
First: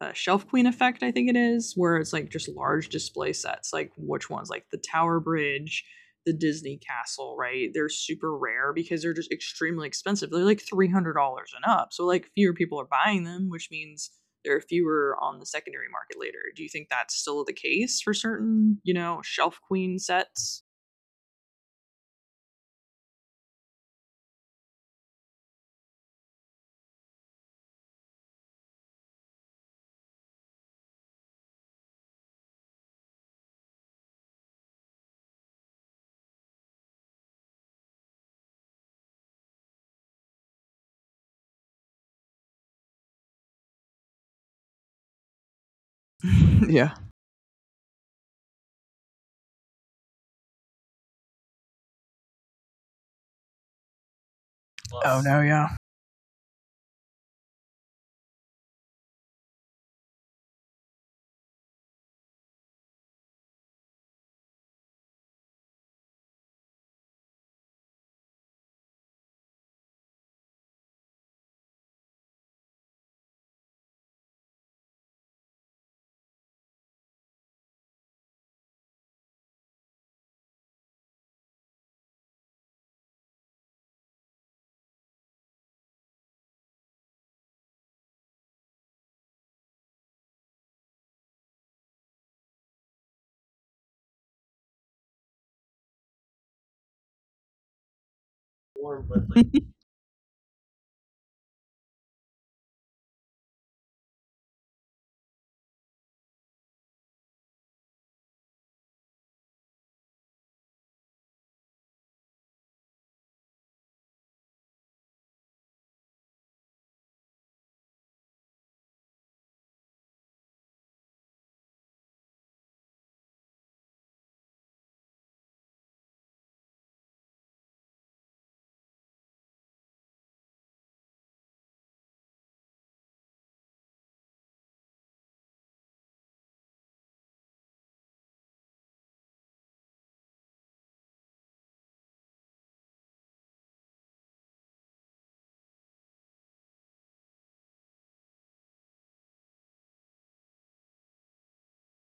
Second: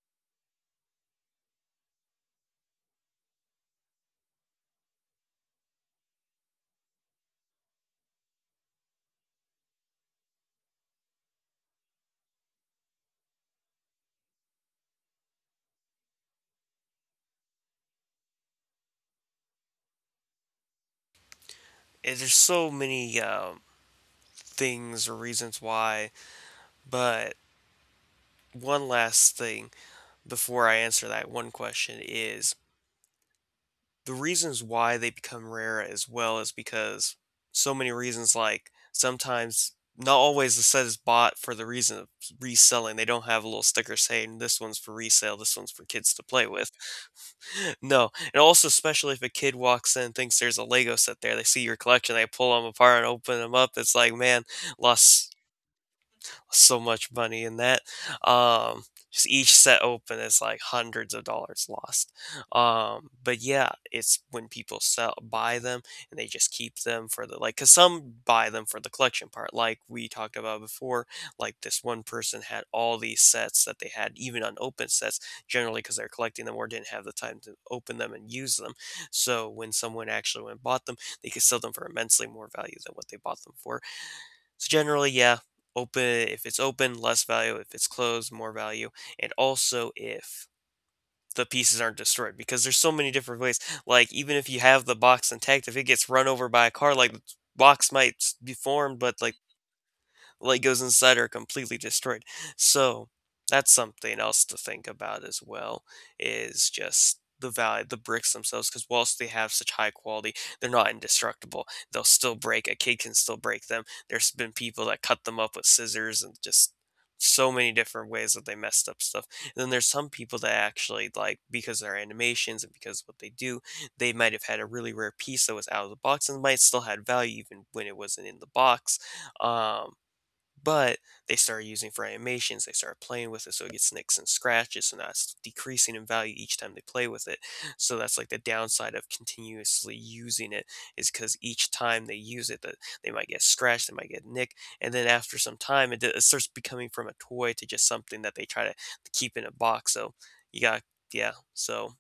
S1: Shelf Queen effect, I think it is, where it's like just large display sets, like which ones, like the Tower Bridge, the Disney Castle, right? They're super rare because they're just extremely expensive. They're like $300 and up, so like fewer people are buying them, which means there are fewer on the secondary market later. Do you think that's still the case for certain, you know, Shelf Queen sets?
S2: And there's so many things or reasons why, but one last thing before I answer that one question is the reasons why they become rare as well is because so many reasons. Like, sometimes, not always, the set is bought for the reason of reselling. They don't have a little sticker saying this one's for resale, this one's for kids to play
S1: (laughs)
S2: with.
S1: Yeah.
S2: (laughs) No, and also, especially if a kid walks in, thinks there's a Lego set there, they see your collection, they pull them apart and open them up, it's like, man,
S1: Plus. Oh no,
S2: lost
S1: yeah.
S2: so much money in that. Um, just each set open is like hundreds of dollars lost. But yeah, it's when people sell buy them and they just keep them for the, like, because some buy them for the collection part, like we talked about before. Like this one person had all these sets that they had, even unopened sets, generally because they're collecting them or didn't have the time to open them and use them. So when someone actually went and bought them, they could sell them for immensely more value than what they bought them for. So generally, yeah, open if it's open, less value. If it's closed, more value. And also if the pieces aren't destroyed, because there's so many different ways. Like even if you have the box intact, if it gets run over by a car, like the box might be formed, but like the Legos inside are completely destroyed. So that's something else to think about as well, is just the value, the bricks themselves, because whilst they have such high quality, they're not indestructible. They'll still break. A kid can still break them. There's been people that cut them up with scissors and just so many different ways that they messed up stuff. And then there's some people that actually, like, because of their animations and because of what they do, they might have had a really rare piece that was out of the box and might still had value even when it wasn't in the box. um but they start using it for animations, they start playing with it, so it gets nicks and scratches, and that's decreasing in value each time they play with it. So that's like the downside of continuously using it, is because each time they use it, that they might get scratched, they might get nicked, and then after some time, it starts becoming from a toy to just something that they try to keep in a box. So you got yeah. So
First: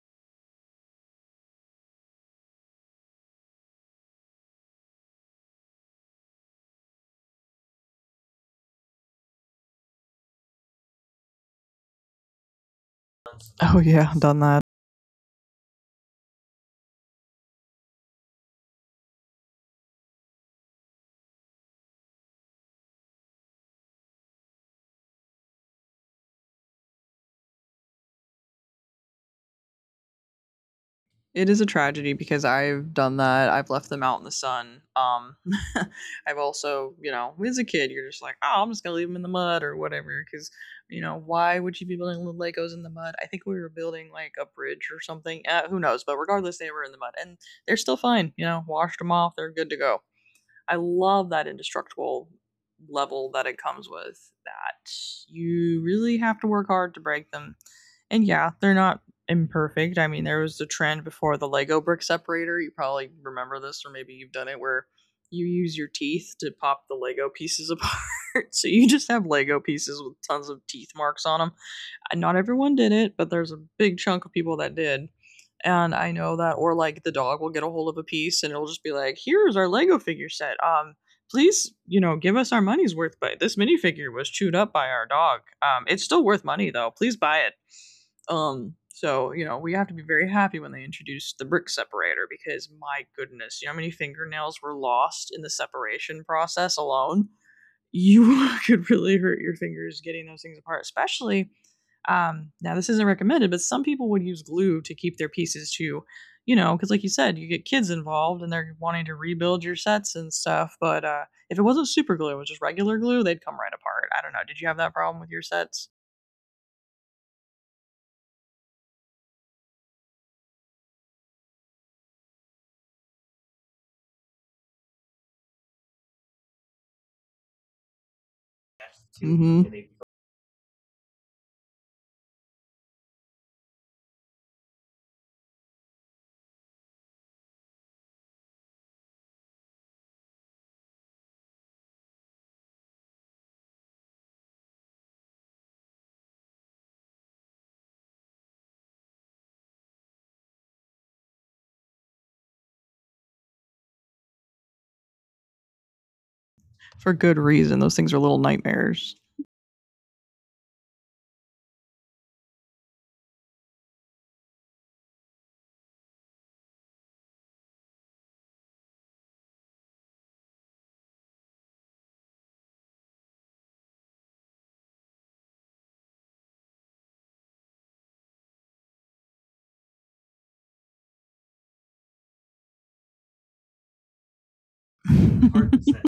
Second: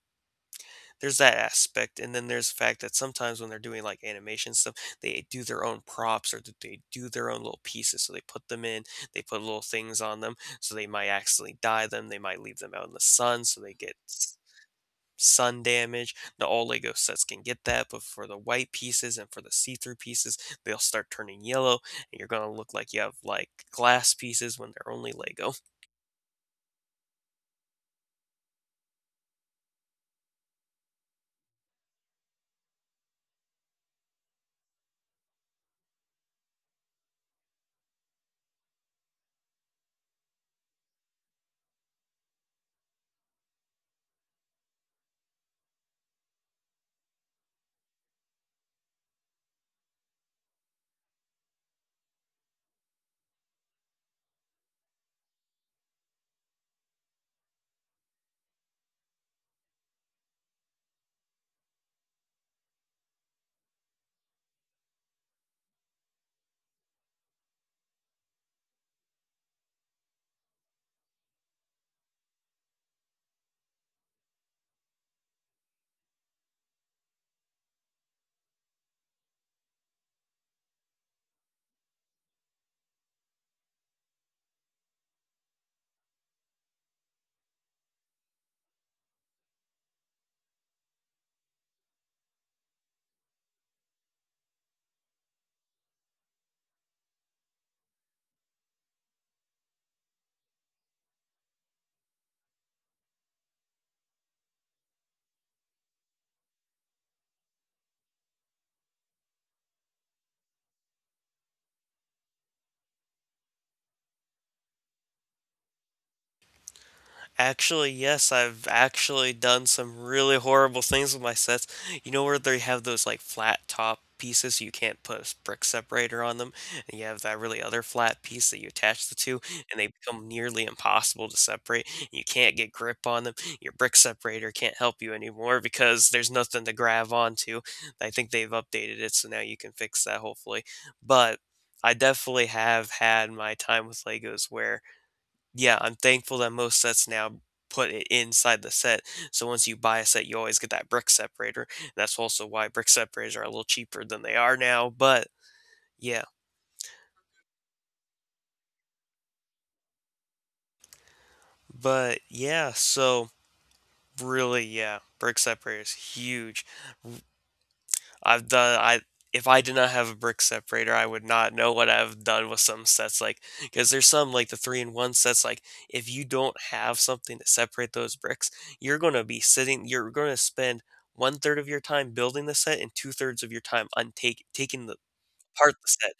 S2: there's that aspect, and then there's the fact that sometimes when they're doing, like, animation stuff, they do their own props, or th they do their own little pieces, so they put them in, they put little things on them, so they might accidentally dye them, they might leave them out in the sun, so they
S1: Oh
S2: get
S1: yeah,
S2: s
S1: done that.
S2: sun damage. Now all LEGO sets can get that, but for the white pieces and for the see-through pieces, they'll start turning yellow, and you're gonna look like you have, like, glass pieces when they're only LEGO.
S1: It is a tragedy because I've done that. I've left them out in the sun. (laughs) I've also, you know, as a kid, you're just like, oh, I'm just gonna leave them in the mud or whatever. Because, you know, why would you be building little Legos in the mud? I think we were building like a bridge or something. Who knows? But regardless, they were in the mud, and they're still fine. You know, washed them off. They're good to go. I love that indestructible level that it comes with. That you really have to work hard to break them, and yeah, they're not imperfect. I mean, there was the trend before the Lego brick separator. You probably remember this, or maybe you've done it where you use your teeth to pop the Lego pieces apart. (laughs) So you just have Lego pieces with tons of teeth marks on them. Not everyone did it, but there's a big chunk of people that did. And I know that, or like the dog will get a hold of a piece and it'll just be like, here's our Lego figure set. Please, give us our money's worth. But this minifigure was chewed up by our dog. It's still worth money though. Please buy it. So we have to be very happy when they introduced the brick separator because my goodness, you know how many fingernails were lost in the separation process alone. You (laughs) could really hurt your fingers getting those things apart, especially. Now this isn't recommended, but some people would use glue to keep their pieces to, because like you said, you get kids involved and they're wanting to rebuild your sets and stuff. But if it wasn't super glue, it was just regular glue, they'd come right apart. I don't know. Did you have that problem with your sets?
S2: Actually, yes, I've actually done some really horrible things with my sets. You know where they have those like flat top pieces you can't put a brick separator on them, and you have that really other flat piece that you attach
S1: Yes.
S2: the two,
S1: Mhm.
S2: and they become nearly impossible to separate. You can't get grip on them. Your brick separator can't help you anymore because there's nothing to grab onto. I think they've updated it, so now you can fix that, hopefully. But I definitely have had my time with Legos where, yeah, I'm thankful that most sets now put it inside the set. So once you buy a set, you always get that brick separator. That's also why brick separators are a little cheaper than they are now. Yeah,
S1: For good reason. Those things are little nightmares.
S2: but yeah, so really, yeah, brick separators huge. I've done I If I did not have a brick separator, I would not know what I've done with some sets. Like, cause there's some, like, the three-in-one sets, like, if you don't have something to separate those bricks, you're gonna spend one third of your time building the set and 2 thirds of your time untake taking the apart
S1: (laughs)
S2: the set.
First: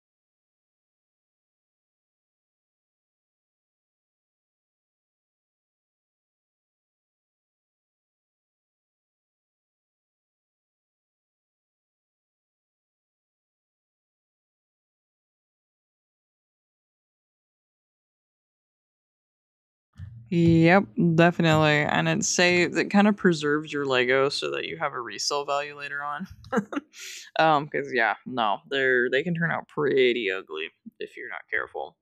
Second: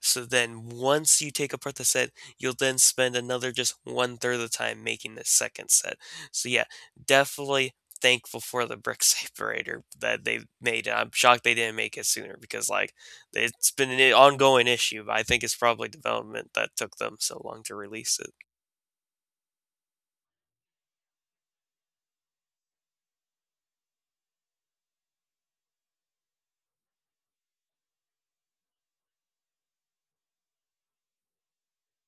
S2: So then once you take apart the set, you'll then spend another just one third of the time making the second set. So yeah, definitely thankful for the brick (laughs) separator that they made. And I'm shocked they didn't make it sooner, because, like, it's been an ongoing issue, but I think it's probably development that took them so long to release it.
S1: Yep, definitely. And it kind of preserves your Lego so that you have a resale value later on. (laughs) Because yeah, no, they can turn out pretty ugly if you're not careful.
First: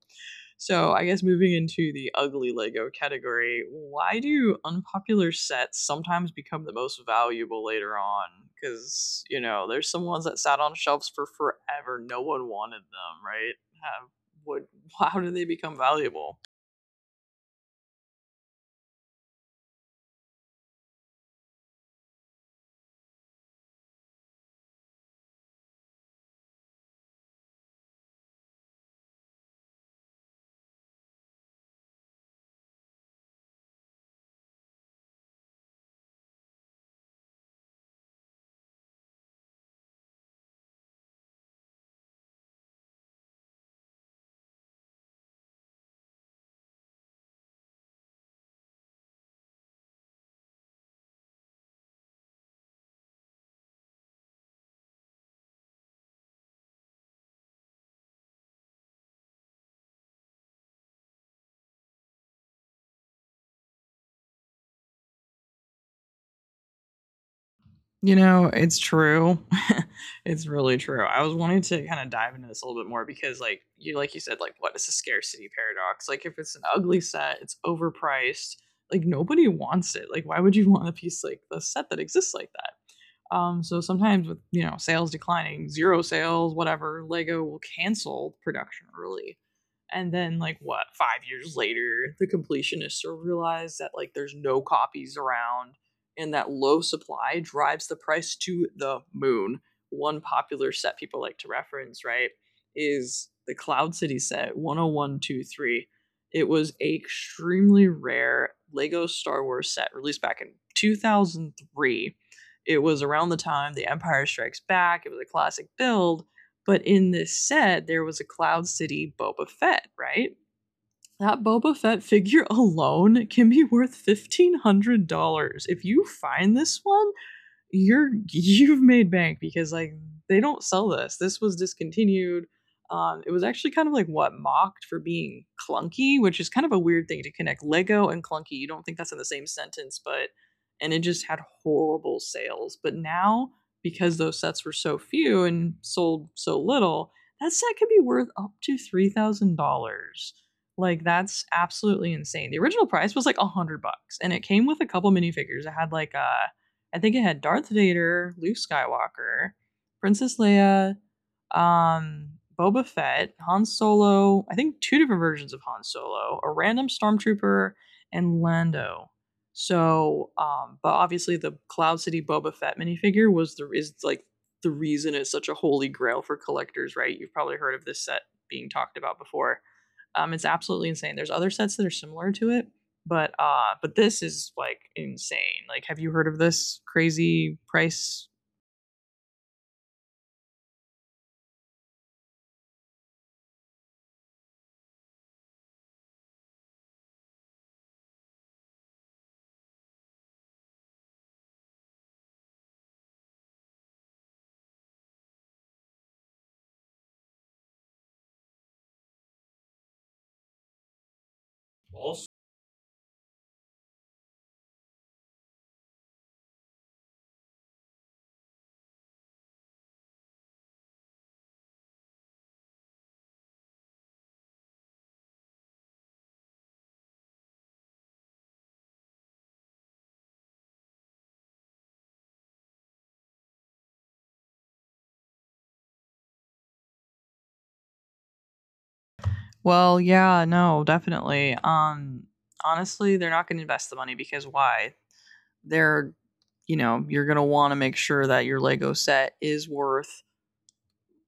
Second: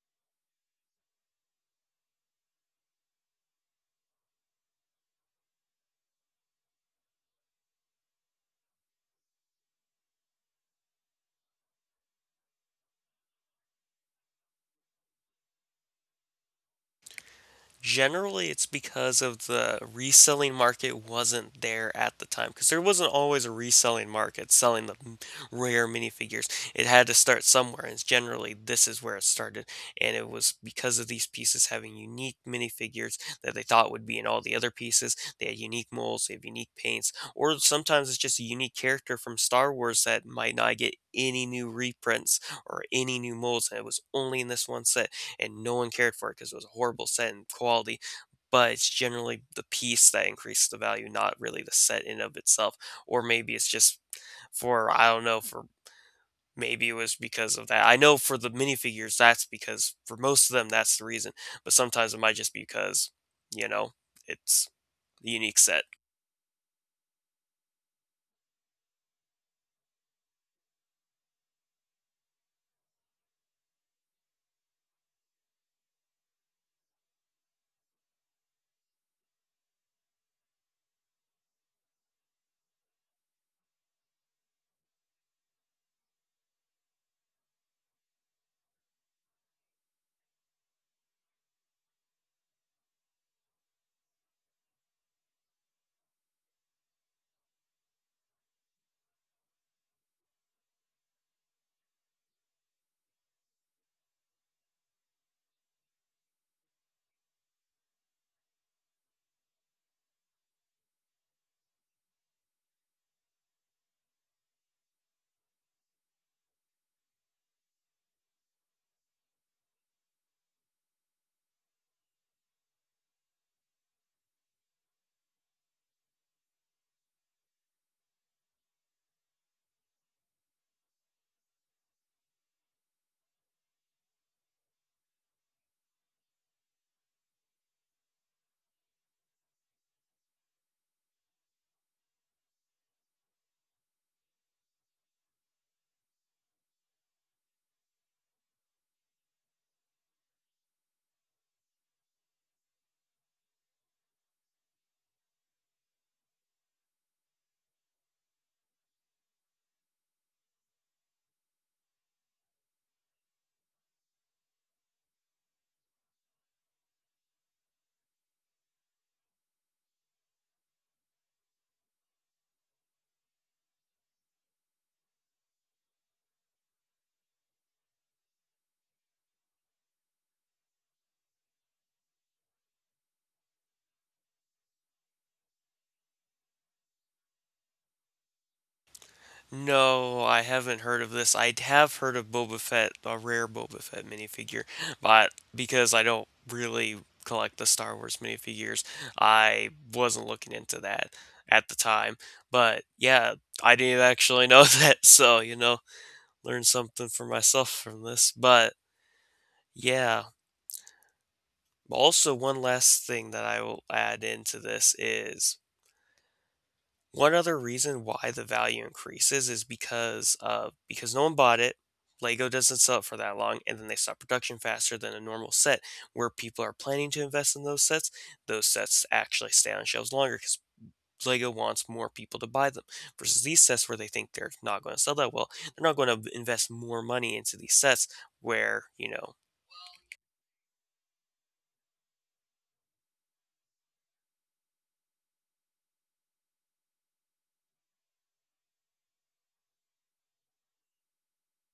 S1: So I guess moving into the ugly Lego category, why do unpopular sets sometimes become the most valuable later on? Because you know, there's some ones that sat on shelves for forever. No one wanted them, right? Have, what? (laughs) How do they become valuable?
S2: Generally, it's because of the reselling market wasn't there at the time, because there wasn't always a reselling market selling the rare minifigures. It had to start somewhere, and generally this is where it started. And it was because of these pieces having unique minifigures that they thought would be in all the other pieces. They had unique molds, they have unique paints, or sometimes it's just a unique character from Star Wars that might not get any new reprints or any new molds, and it was only in this one set, and no one cared for it because it was a horrible set in quality. But it's generally the piece that increases the value, not really the set in of itself. Or maybe it's just, for, I don't know, for maybe it was because of that. I know for the minifigures, that's because for most of them that's the reason. But sometimes it might just be because, you know, it's a unique set.
S1: You know, it's true. (laughs) It's really true. I was wanting to kind of dive into this a little bit more because like you said, like what is the scarcity paradox? Like if it's an ugly set, it's overpriced. Like nobody wants it. Like why would you (laughs) want a piece like the set that exists like that? So sometimes with sales declining, zero sales, whatever, Lego will cancel production early, and then like what 5 years later, the completionists will realize that like there's no copies around, and that low supply drives the price to the moon. One popular set people like to reference, right, is the Cloud City set 10123. It was a extremely rare Lego Star Wars set released back in 2003. It was around the time The Empire Strikes Back. It was a classic build, but in this set there was a Cloud City Boba Fett, right? That Boba Fett figure (laughs) alone can be worth $1,500. If you find this one, you're (laughs) you've made bank because like they don't sell this. This was discontinued. It was actually kind of like what mocked for being clunky, which is kind of a weird thing to connect Lego and clunky. You don't think that's in the same sentence, but and it just had horrible sales. But now because those sets were so few and sold so little, that set could be worth up to $3,000. Like that's absolutely insane. The original price was like 100 bucks, and it came with a couple minifigures. It had like a I think it had Darth Vader, Luke Skywalker, Princess Leia, um, Boba Fett, Han Solo, I think two different versions of Han Solo, a random stormtrooper, and Lando. But obviously the Cloud City Boba Fett minifigure was the is like the reason it's such a holy grail for collectors, right? You've probably heard of this set being talked about before. It's absolutely insane. There's other sets that are similar to it, but this is like insane. Like, have you heard of this crazy price?
S2: No, I haven't heard of this. I have heard of Boba Fett, a rare Boba Fett minifigure, but because I don't really collect the Star Wars minifigures, I wasn't looking into that at the time. But yeah, I didn't actually know (laughs) that, so, learned something for myself from this. But yeah, also one last thing that I will add into this is, one other reason why the value increases is because no one bought it. Lego doesn't sell it for that long, and then they stop production faster than a normal set. Where people are planning to invest in those sets actually stay on shelves longer because Lego wants more people to buy them. Versus these sets where they think they're not going to sell that well, they're not going to invest more money into these sets. Where you know
S1: Well, yeah, no, definitely. Honestly, they're not going to invest the money because why? They're, you know, you're going to want to make sure that your Lego set is worth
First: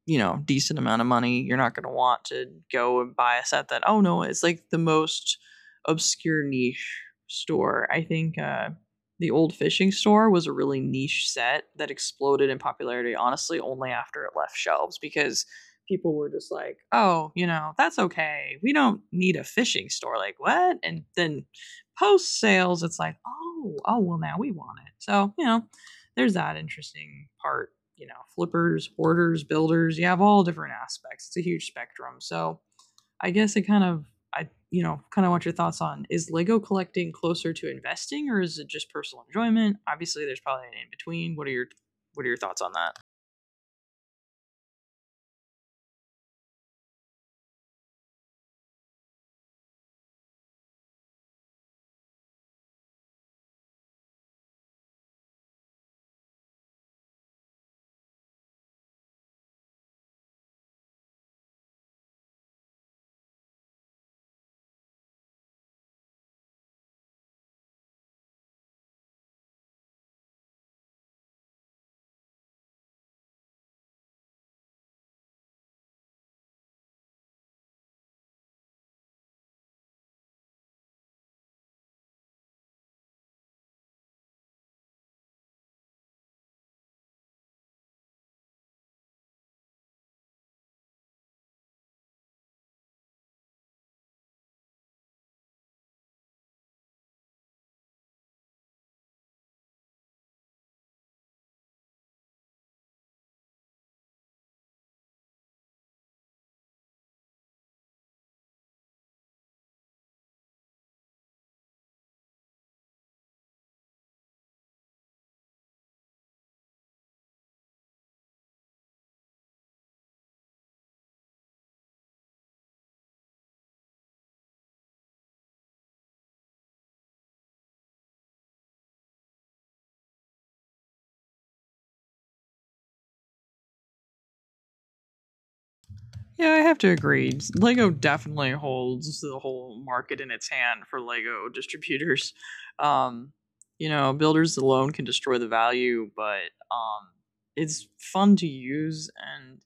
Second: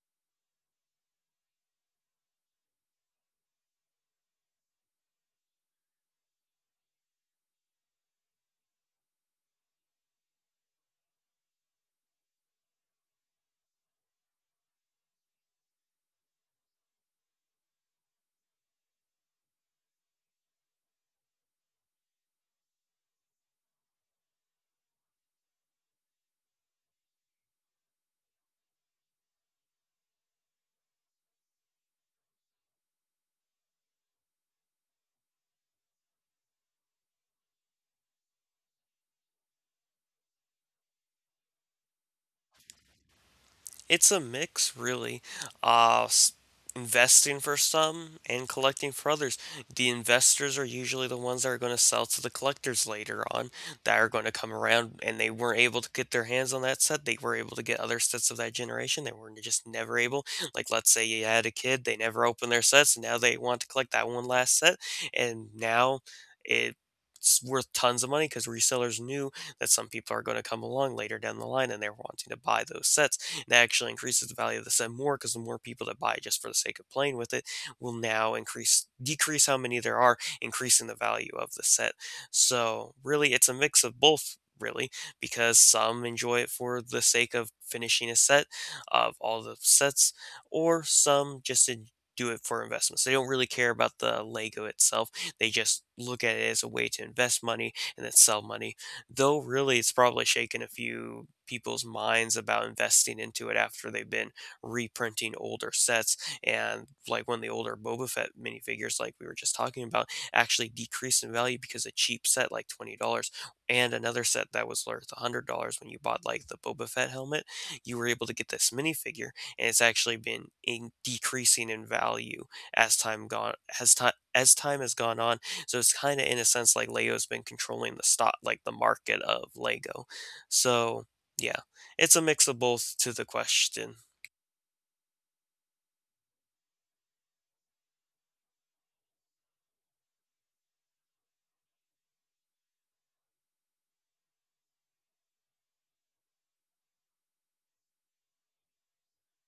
S1: decent amount of money. You're not going to want to go and buy a set that, oh no, it's like the most obscure niche store. I think the old fishing store was a really niche set that exploded in popularity honestly only after it left shelves because people were just like, oh you know, that's okay, we don't need a fishing store, like what? And then post sales it's like, oh, oh well, now we want it. So you know, there's that interesting part, you know, flippers, hoarders, builders. You have all different aspects. It's a huge spectrum. So I guess I kind of, I, you know, kind of want your thoughts on, is Lego collecting closer to investing or is it just personal enjoyment? Obviously, there's probably an in between. What are your thoughts on that?
S2: It's a mix, really. Uh, s- Investing for some and collecting for others. The investors are usually the ones that are going to sell to the collectors later on, that are going to come around and they weren't able to get their hands on that set. They were able to get other sets of that generation. They were just never able. Like, let's say you had a kid, they never opened their sets, and now they want to collect that one last set. And now it it's worth tons of money because resellers knew that some people are going to come along later down the line and they're wanting to buy those sets. That actually increases the value of the set more, because the more people that buy just for the sake of playing with it will now increase decrease how many there are, increasing the value of the set. So really, it's a mix of both. Really, because some enjoy it for the sake of finishing a set of all the sets, or some just do it for investments. They don't really care about the Lego itself. They just look at it as a way to invest money and then sell money, though really it's probably shaken a few people's minds about investing into it after they've been reprinting older sets. And like one of the older Boba Fett minifigures like we were just talking about actually decreased in value, because a cheap set like $20 and another set that was worth $100, when you bought like the Boba Fett helmet, you were able to get this minifigure, and it's actually been in decreasing in value as time gone as time has gone on. So it's kind of, in a sense, like Lego's been controlling the stock, like the market of Lego. So yeah, it's a mix of both to the question.
S1: Yeah, I have to agree. Lego definitely holds the whole market in its hand for Lego distributors. Um, you know, builders alone can destroy the value, but it's fun to use and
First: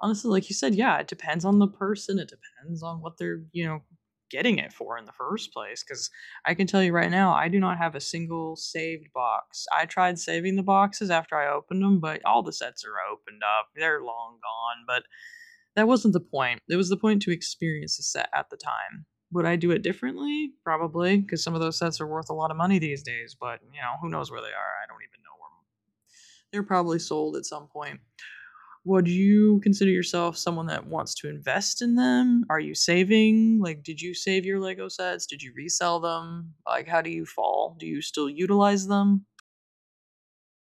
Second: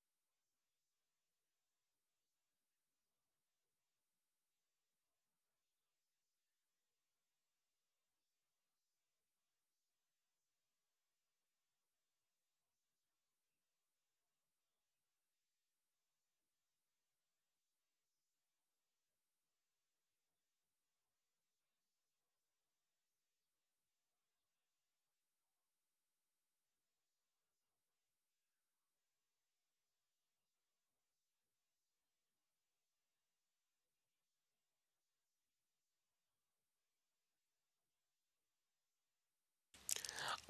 S1: honestly, like you said, yeah, it depends on the person. It depends on what they're, you know, getting it for in the first place. Because I can tell you right now, I do not have a single saved box. I tried saving the boxes after I opened them, but all the sets are opened up. They're long gone. But that wasn't the point. It was the point to experience the set at the time. Would I do it differently? Probably, because some of those sets are worth a lot of money these days. But, you know, who knows where they are? I don't even know where they're probably sold at some point. Would you consider yourself someone that wants to invest in them? Are you saving? Like, did you save your Lego sets? Did you resell them? Like, how do you fall? Do you still utilize them?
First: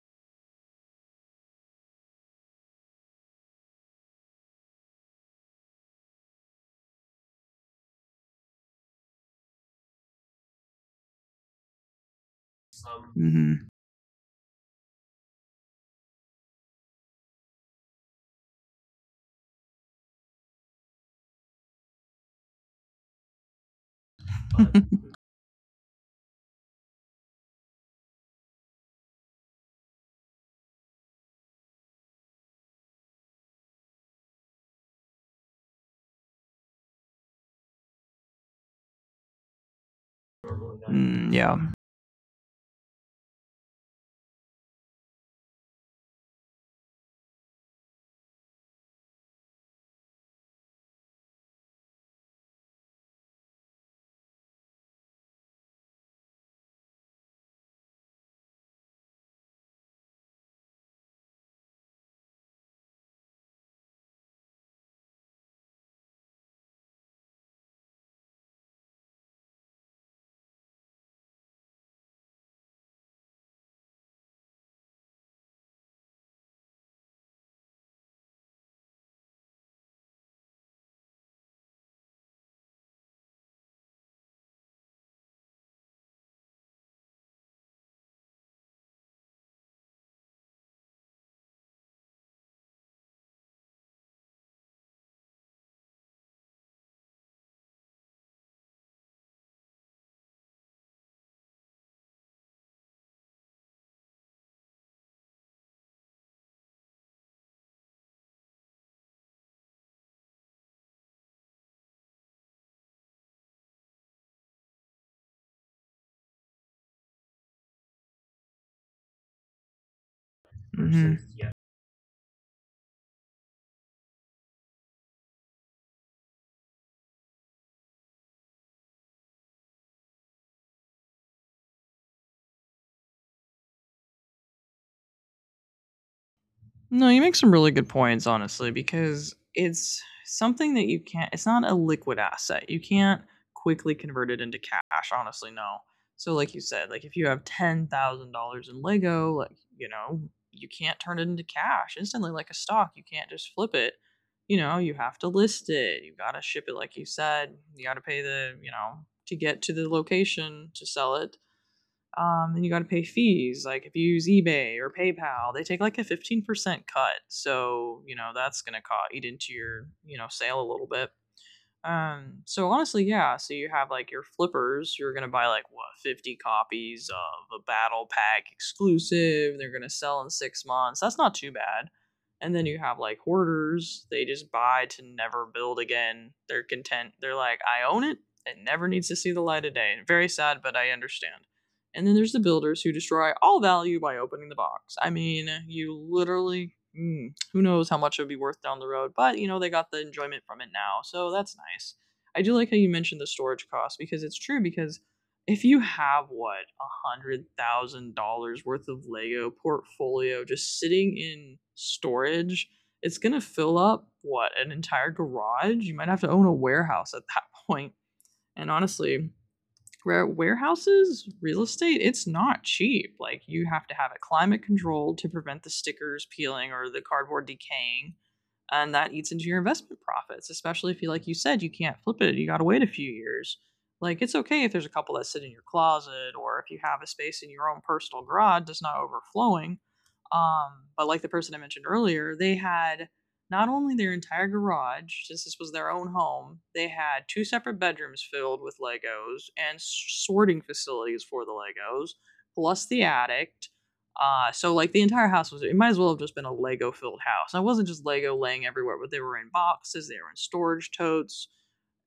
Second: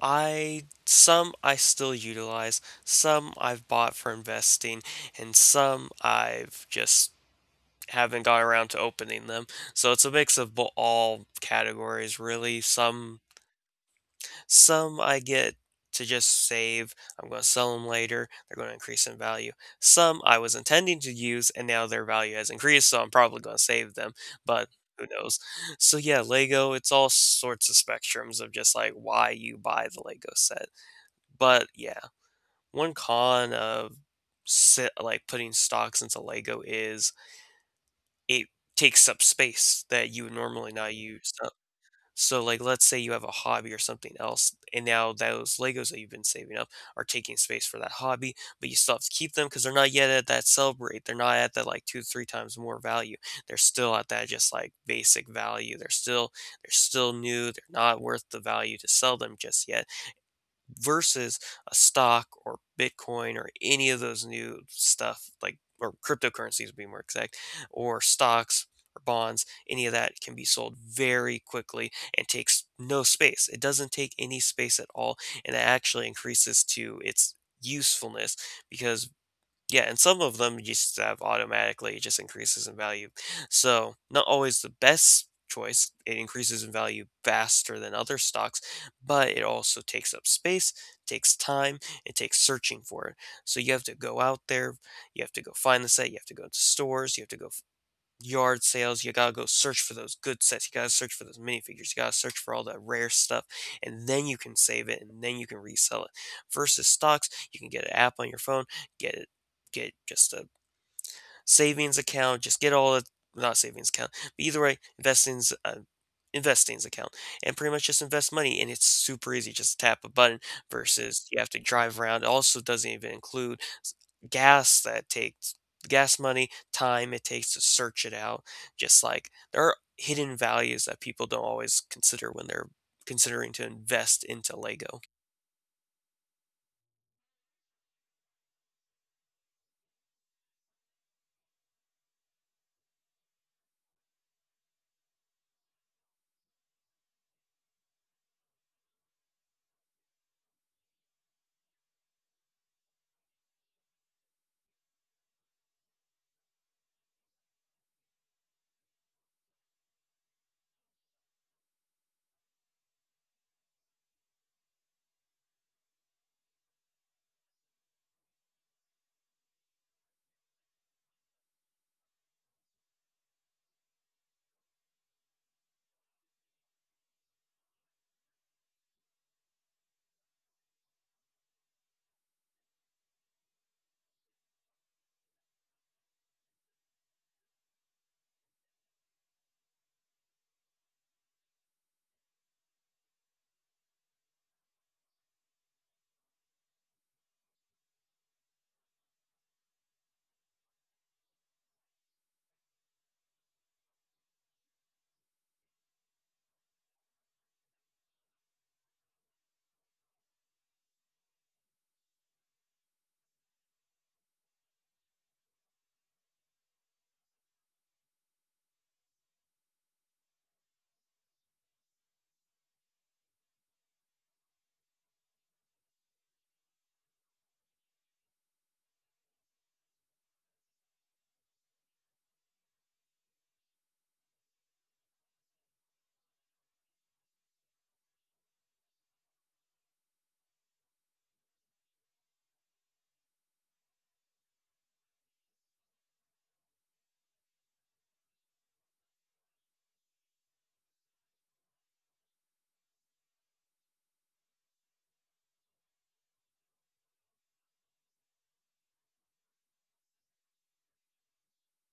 S2: I Some I still utilize, some I've bought for investing, and some I've just haven't got around to opening them. So it's a mix of all categories, really. Some
S1: Mm-hmm.
S2: Some I get to just save. I'm going to sell them later. They're going to increase in value. Some I was intending to use and now their value has increased, so I'm probably going to save them, but
S1: (laughs) But
S2: who knows. So yeah, Lego, it's all sorts of spectrums of just like why you buy the Lego set. But yeah, one con of like putting stocks into Lego is it takes up space that you would normally
S1: (laughs)
S2: not
S1: mm,
S2: use.
S1: yeah.
S2: So like let's say you have a hobby or something else and now those Legos that you've been saving up are taking space for that hobby, but you still have to keep them because they're not yet at that sell rate. They're not at that like two, three times more value. They're still at that just like basic value. They're still new. They're not worth the value to sell them just yet versus a stock or Bitcoin or any of those new stuff like or cryptocurrencies to be more exact or stocks or bonds, any of that can be sold very quickly and takes no space. It doesn't take any space at all, and it actually increases to its usefulness because yeah, and some of them you just have automatically, it just increases in value. So, not always the best choice. It increases in value faster than other stocks, but it also takes up space, takes time, it takes searching for it. So, you have to go out there, you have to go find the site, you have to go to stores, you have to go yard sales. You gotta go search for those good sets. You gotta search for those minifigures. You gotta search for all that rare stuff, and then you can save it and then you can resell it. Versus stocks, you can get an app on your phone, get it, get just a savings account, just get all the not savings account. But either way, investing's a Investings account, and pretty much just invest money, and it's super easy. Just tap a button versus you have to drive around. It also doesn't even include gas that takes gas money, time it takes to search it out. Just like there are hidden values that people don't always consider when they're considering to invest into Lego.
S1: No, you make some really good points, honestly, because it's something that you can't, it's not a liquid asset. You can't quickly convert it into cash, honestly, no. So, like you said, like if you have $10,000 in Lego, like, you know, you can't turn it into cash instantly like a stock. You can't just flip it. You know, you have to list it. You got to ship it, like you said. You got to pay the, you know, to get to the location to sell it and you got to pay fees. Like if you use eBay or PayPal, they take like a 15% cut. So you know that's gonna eat into your sale a little bit. So honestly, yeah. So you have like your flippers. You're gonna buy like what 50 copies of a battle pack exclusive. They're gonna sell in 6 months. That's not too bad. And then you have like hoarders. They just buy to never build again. They're content. They're like, I own it. It never needs to see the light of day. Very sad, but I understand. And then there's the builders who destroy all value by opening the box. I mean, you literally. Mm, who knows how much it'll be worth down the road, but you know, they got the enjoyment from it now. So that's nice. I do like how you mentioned the storage cost because it's true because if you have what $100,000 worth of Lego portfolio just sitting in storage, it's gonna fill up what an entire garage. You might have to own a warehouse at that (laughs) point. And honestly, warehouses, real estate, it's not cheap. Like you have to have it climate controlled to prevent the stickers peeling or the cardboard decaying. And that eats into your investment profits, especially if you, like you said, you can't flip it. You got to wait a few years. Like it's okay if there's a couple that sit in your closet or if you have a space in your own personal garage that's not overflowing. But like the person I mentioned earlier, they had not only their entire garage, since this was their own home, they had two separate bedrooms filled with Legos and sorting facilities for the Legos, plus the attic. So like the entire house was it might as well have just been a Lego filled house. And it wasn't just Lego laying everywhere, but they were in boxes, they were in storage totes,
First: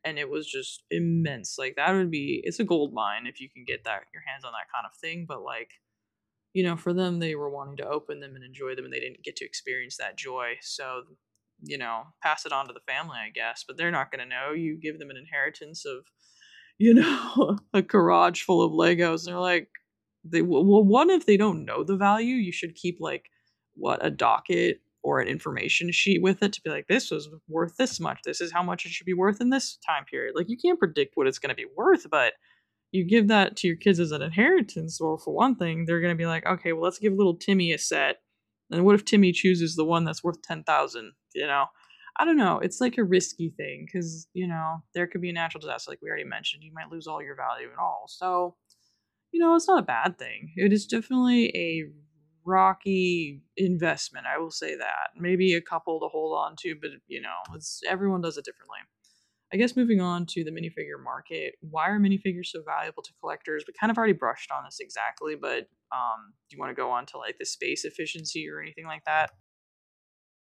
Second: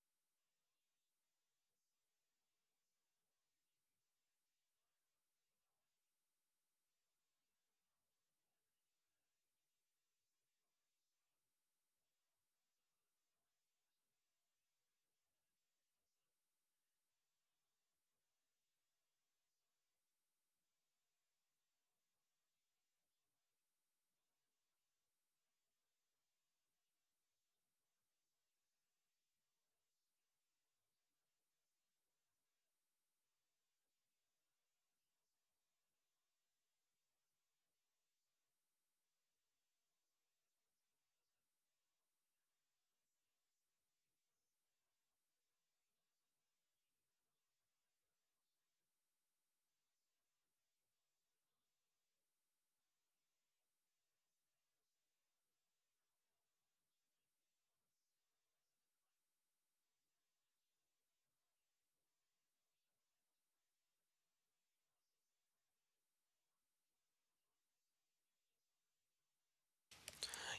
S1: and it was just immense. Like that would be it's a gold mine if you can get that your hands on that kind of thing, but like you know, for them, they were wanting to open them and enjoy them, and they didn't get to experience that joy. So, you know, pass it on to the family, I guess. But they're not going to know. You give them an inheritance of, you know, (laughs) a garage full of Legos, and they're like, they well, one if they don't know the value, you should keep like what a docket or an information sheet with it to be like, this was worth this much. This is how much it should be worth in this time period. Like, you can't predict what it's going to be worth, but you give that to your kids as an inheritance, or for one thing, they're going to be like, okay, well, let's give little Timmy a set. And what if Timmy chooses the one that's worth 10,000? You know, I don't know. It's like a risky thing because, you know, there could be a natural disaster, like we already mentioned. You might lose all your value at all. So, you know, it's not a bad thing. It is definitely a rocky investment. I will say that. Maybe a couple to hold on to, but, you know, it's, everyone does it differently. I guess moving on to the minifigure market, why are minifigures so valuable to collectors? We kind of already brushed on this exactly, but do you want to go on to like the space efficiency or anything like that?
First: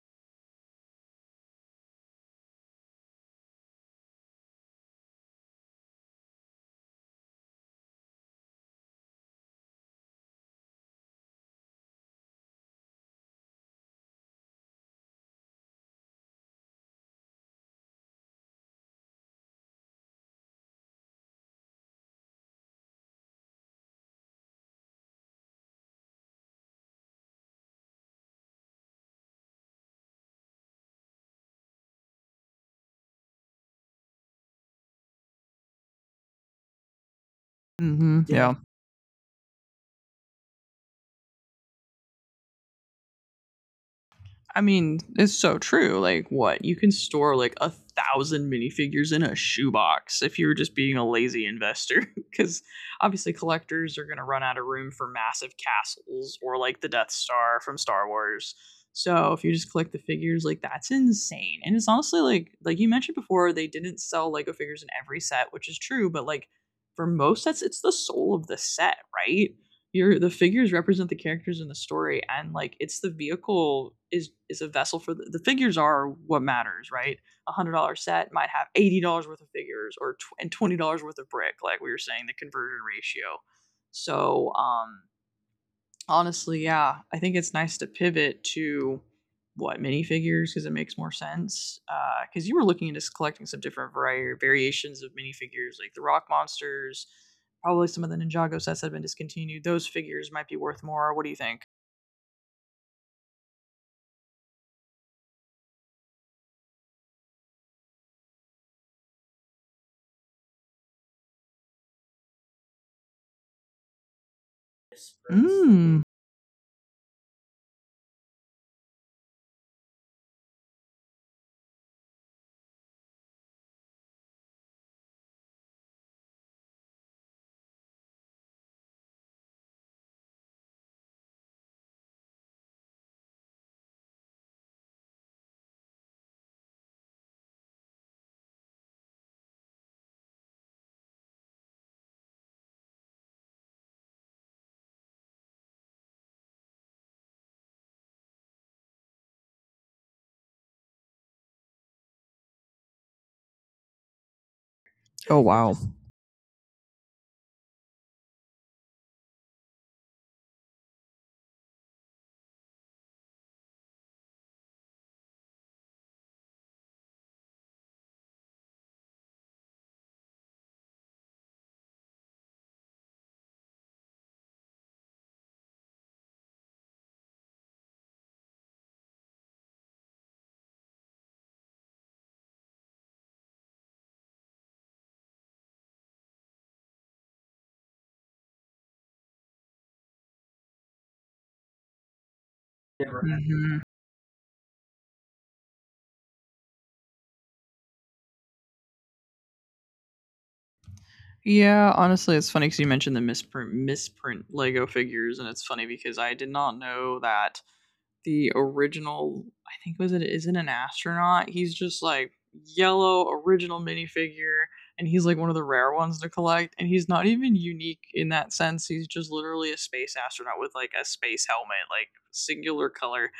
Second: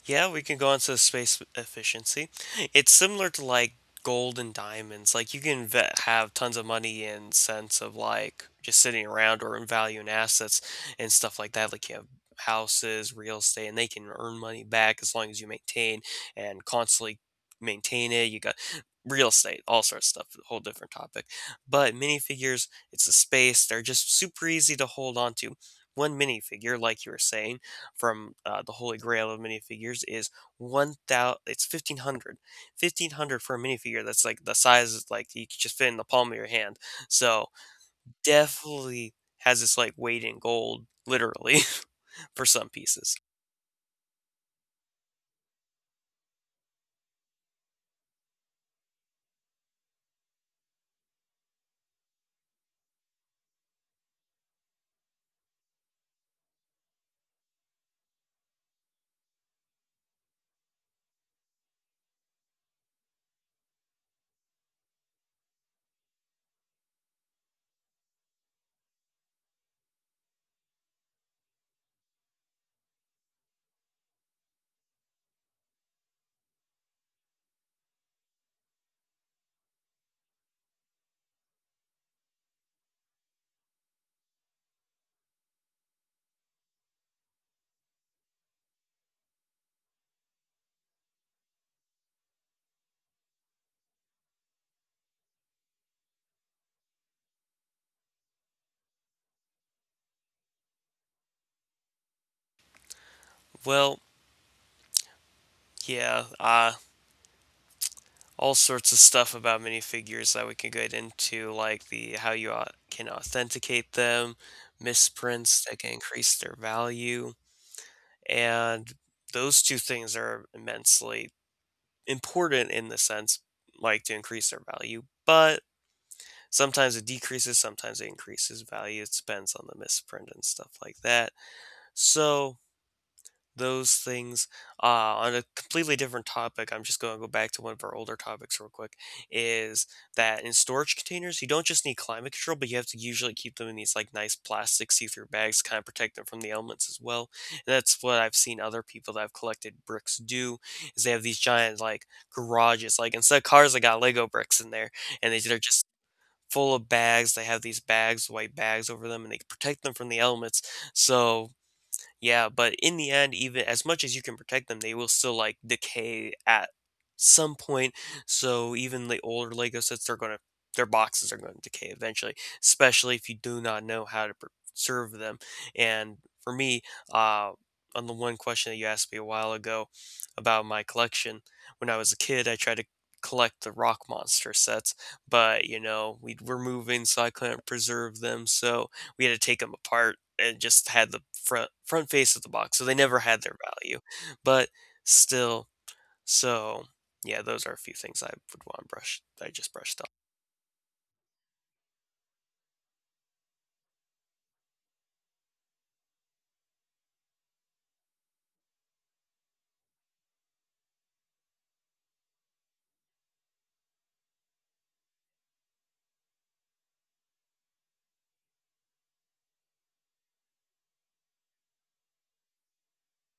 S2: Yeah, we can go on to space efficiency. It's similar to like gold and diamonds. Like you can have tons of money in sense of like just sitting around or in value in assets and stuff like that. Like you have houses, real estate, and they can earn money back as long as you maintain and constantly maintain it. You got real estate, all sorts of stuff, a whole different topic. But minifigures, it's a space. They're just super easy to hold on to. One minifigure, like you were saying from the holy grail of minifigures is 1,000 it's 1500, 1500 for a minifigure that's like the size is like you could just fit in the palm of your hand, so
S1: Mm-hmm.
S2: definitely has its like weight in gold literally (laughs) for some pieces.
S1: I mean, it's so true. Like, what? You can store like a thousand minifigures in a shoebox if you were just being a lazy investor. Because (laughs) obviously, collectors are going to run out of room for massive castles or like the Death Star from Star Wars. So if you just collect the figures, like that's insane. And it's honestly like you mentioned before, they didn't sell Lego figures in every set, which is true, but like for most sets it's the soul of the set, right? Your the figures represent the characters in the story and like it's the vehicle is a vessel for the figures are what matters right. $100 set might have $80 worth of figures or and $20 worth of brick like we were saying the conversion ratio. So honestly, yeah. I think it's nice to pivot to what minifigures because it makes more sense. Because you were looking into collecting some different variations of minifigures, like the Rock Monsters, probably some of the Ninjago sets that have been discontinued. Those figures might be worth more. What do you think?
S2: Well, yeah, all sorts of stuff about minifigures that we can get into, like the how you can authenticate them,
S1: Misprints.
S2: misprints that can
S1: Mm.
S2: increase their value, and those two things are immensely important in the sense like to increase their value, but sometimes it decreases, sometimes it increases value. It depends on the misprint and stuff like that. So those things. On a completely different topic, I'm just going to go back to one of our older topics real quick. Is that in storage containers, you don't just need climate control, but you have to usually keep them in these like nice plastic see-through bags, to kind of protect them from the elements as well. And that's what I've seen other people that have collected bricks do. Is they have these giant like garages, like instead of cars, they got Lego bricks in there, and they're just full of bags. They have these bags, white bags over them, and they protect them from the elements. So yeah, but in the end, even as much as you can protect them, they will still like decay at some point. So even the older Lego sets, they're gonna their boxes are going to decay eventually, especially if you do not know how to preserve them. And for me, uh, on the one question that you asked me a while ago about my collection, when I was a kid, I tried to collect the Rock Monster sets, but you know we were moving, so I couldn't preserve them. So we had to take them apart and just had the front face of the box, so they never had their
S1: Hmm.
S2: value. But still, so yeah, those are a few things I would want brushed I just brushed up.
S1: Yeah, honestly, it's funny because you mentioned the misprint Lego figures, and it's funny because I did not know that the original, I think was it isn't an astronaut. He's just like yellow original minifigure, and he's like one of the rare ones to collect, and he's not even unique in that sense. He's just literally a space astronaut with like a space helmet, like singular color.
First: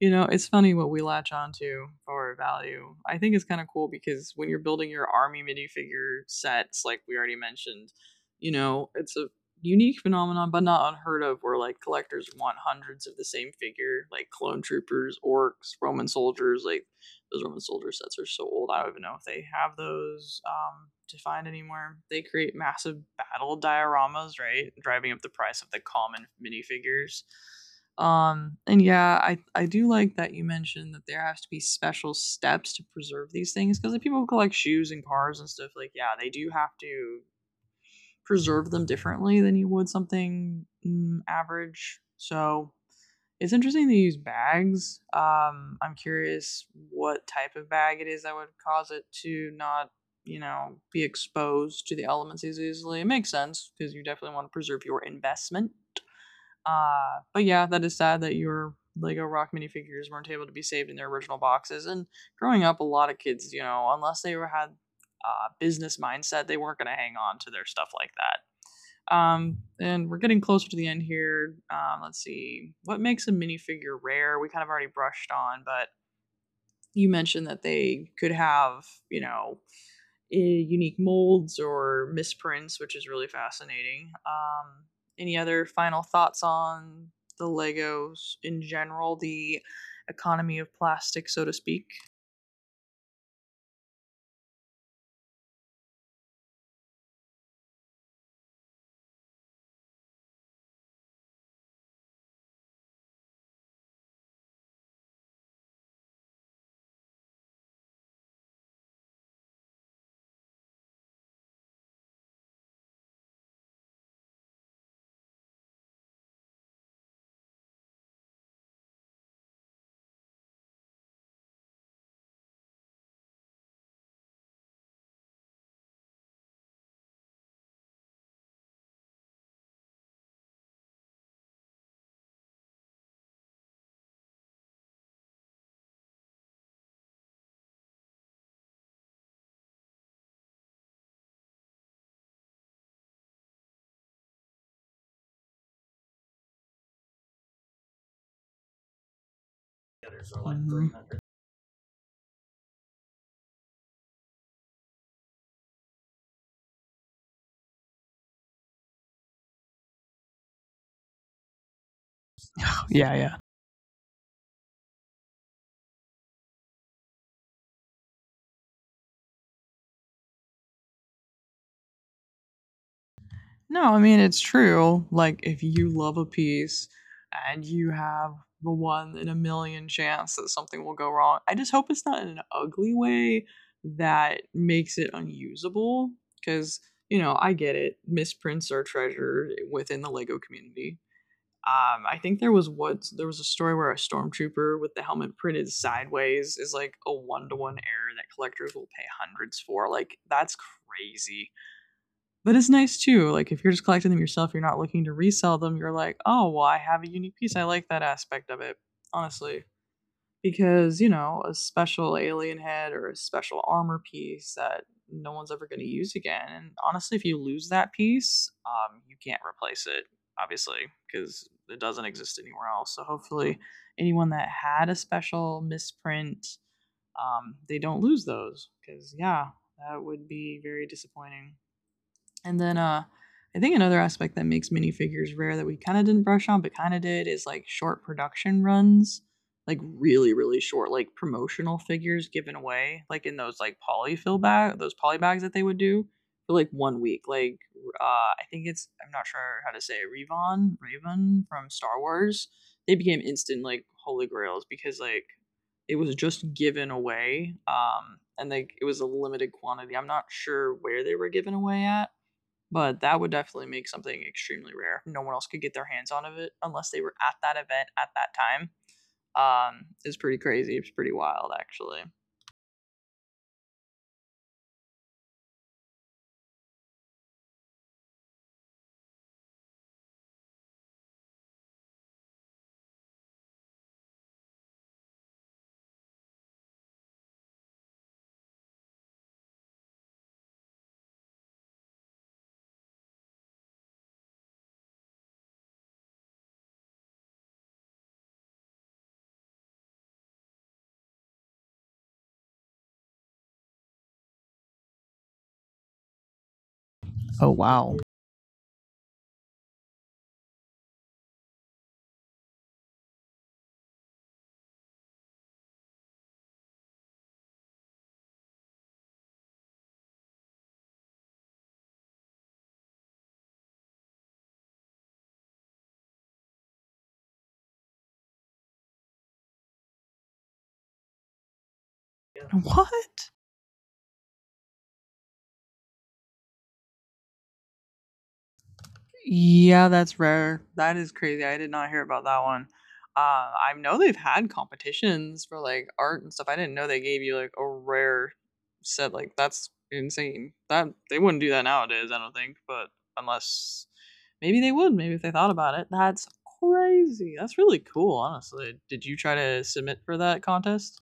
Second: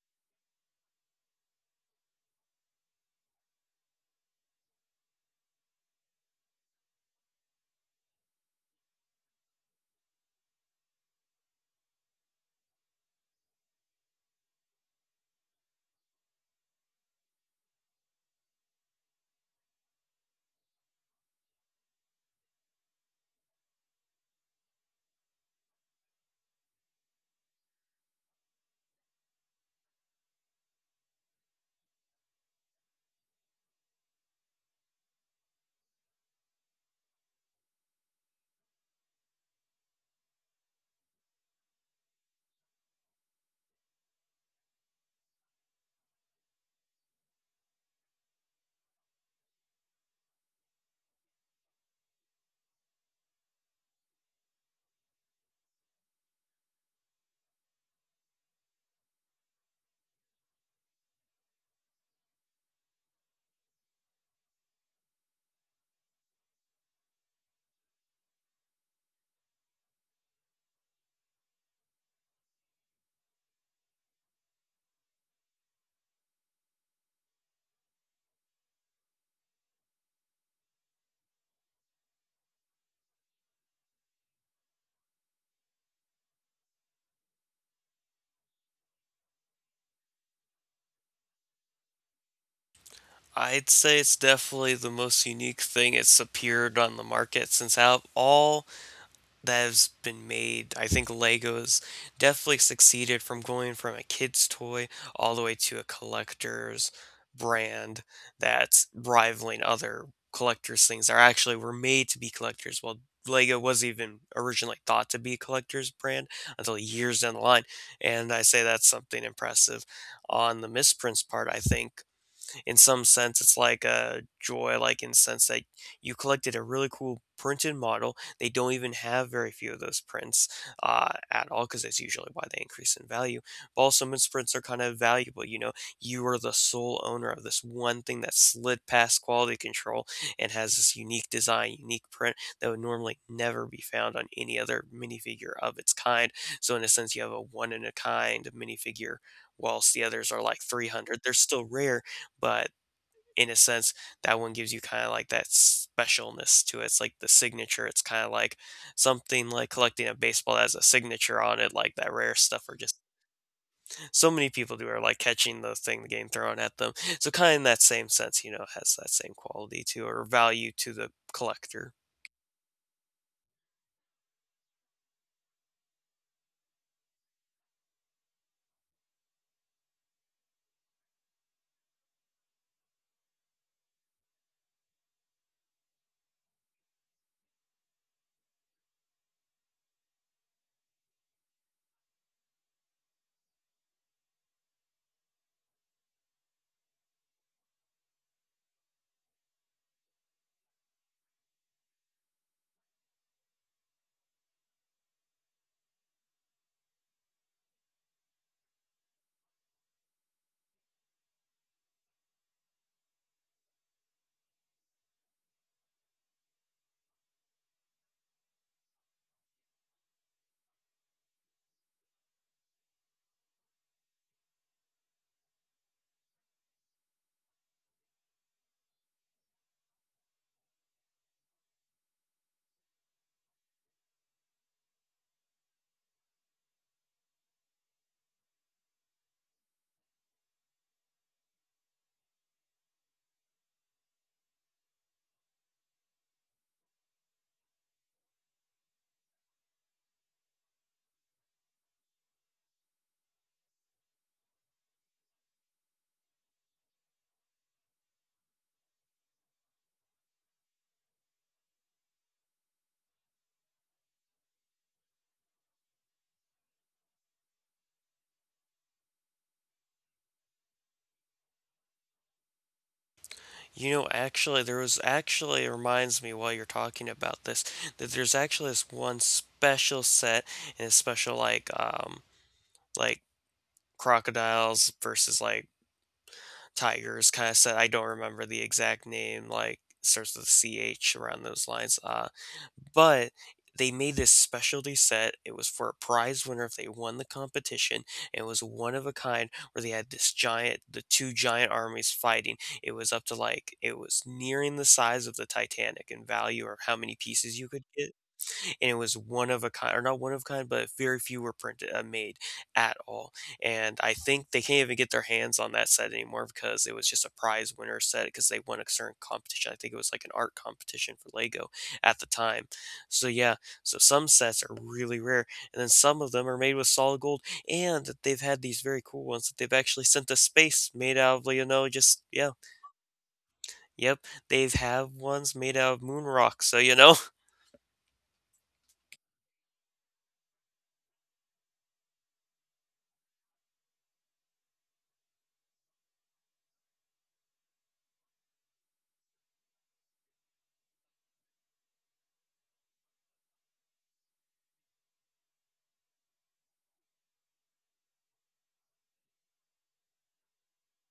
S1: You know, it's funny what we latch onto for value. I think it's kind of cool because when you're building your army minifigure sets, like we already mentioned, you know, it's a unique phenomenon, but not unheard of, where like collectors want hundreds of the same figure, like clone troopers, orcs, Roman soldiers. Like those Roman soldier sets are so old, I don't even know if they have those to find anymore. They create massive battle dioramas, right? Driving up the price of the common minifigures. And yeah, I do like that you mentioned that there has to be special steps to preserve these things because if people collect shoes and cars and stuff, like yeah, they do have to preserve them differently than you would something average. So it's interesting they use bags. I'm curious what type of bag it is that would cause it to not, you know, be exposed to the elements as easily. It makes sense because you definitely want to preserve your investment. But yeah, that is sad that your Lego Rock minifigures weren't able to be saved in their original boxes. And growing up, a lot of kids, you know, unless they were had business mindset, they weren't going to hang on to their stuff like that. And we're getting closer to the end here. Let's see what makes a minifigure rare. We kind of already brushed on, but you mentioned that they could have, you know, unique molds or misprints, which is really fascinating. Any other final thoughts on the Legos in general, the economy of plastic, so to speak?
S2: I'd say it's definitely the most unique thing it's appeared on the market since out all that has been made. I think Legos definitely succeeded from going from a kid's toy all the way to a collector's brand that's rivaling other collectors' things that are actually were made to be collectors. Well, Lego was even originally thought to be a collector's brand until years down the line. And I say that's something impressive. On the misprints part, I think in some sense, it's like a joy, like in the sense that you collected a really cool printed model. They don't even have very few of those prints at all, because that's usually why they increase in value. But also, most prints are kind of valuable. You know, you are the sole owner of this one thing that slid past quality control and has this unique design, unique print that would normally never be found on any other minifigure of its kind. So in a sense, you have a one in a kind minifigure, whilst the others are like 300. They're still rare, but in a sense, that one gives you kinda like that specialness to it. It's like the signature. It's kinda like something like collecting a baseball that has a signature on it, like that rare stuff or just
S1: Yeah, yeah.
S2: so many people do are like catching the thing the game thrown at them. So kinda in that same sense, you know, has that same quality to or value to the collector.
S1: No, I mean, it's true. Like, if you love a piece and you have the one in a million chance that something will go wrong, I just hope it's not in an ugly way that makes it unusable. Because, you know, I get it. Misprints are treasured within the Lego community. I think there was what there was a story where a stormtrooper with the helmet printed sideways is like a one to one error that collectors will pay hundreds for. Like that's crazy, but it's nice too. Like if you're just collecting them yourself, you're not looking to resell them. You're like, oh well, I have a unique piece. I like that aspect of it. Honestly, because you know a special alien head or a special armor piece that no one's ever going to use again. And honestly if you lose that piece, you can't replace it, obviously, because it doesn't exist anywhere else. So hopefully anyone that had a special misprint, they don't lose those because yeah, that would be very disappointing. And then uh I think another aspect that makes minifigures rare that we kind of didn't brush on but kind of did is like short production runs, like really really short like promotional figures given away like in those like polyfill bag those poly bags that they would do for like one week. Like uh I think it's, I'm not sure how to say it, Revon, Raven from Star Wars. They became instant like holy grails because like it was just given away, and like it was a limited quantity. I'm not sure where they were given away at, but that would definitely make something extremely rare. No one else could get their hands on of it unless they were at that event at that time. It's pretty crazy. It's pretty wild, actually.
S2: You know, actually there was actually it reminds me while you're talking about this that there's actually this one special set and a special like crocodiles versus like Tigers kind of said. I don't remember the exact name, like starts with CH around those lines. But they made this specialty set. It was for a prize winner if they won the competition. It was one of a kind where they had this giant, the two giant armies fighting. It was up to like, it was nearing the size of the Titanic in value or how many
S1: Oh
S2: pieces you could
S1: wow.
S2: get, and it was one of a kind, or not one of a kind, but very few were printed made at all. And I think they can't even get their hands on that set anymore because it was just a prize winner set because they won a certain competition. I think it was like an art competition for Lego at the time. So yeah, so some sets are really rare, and then some of them are made with solid gold, and they've had these very cool ones that they've actually sent to space made out of you know just yeah,
S1: What?
S2: yep, they've had ones made out of moon rock, so you know.
S1: Yeah, that's rare. That is crazy. I did not hear about that one. I know they've had competitions for like art and stuff. I didn't know they gave you like a rare set. Like that's insane. That they wouldn't do that nowadays. I don't think. But unless maybe they would. Maybe if they thought about it. That's crazy. That's really cool. Honestly, did you try to submit for that contest?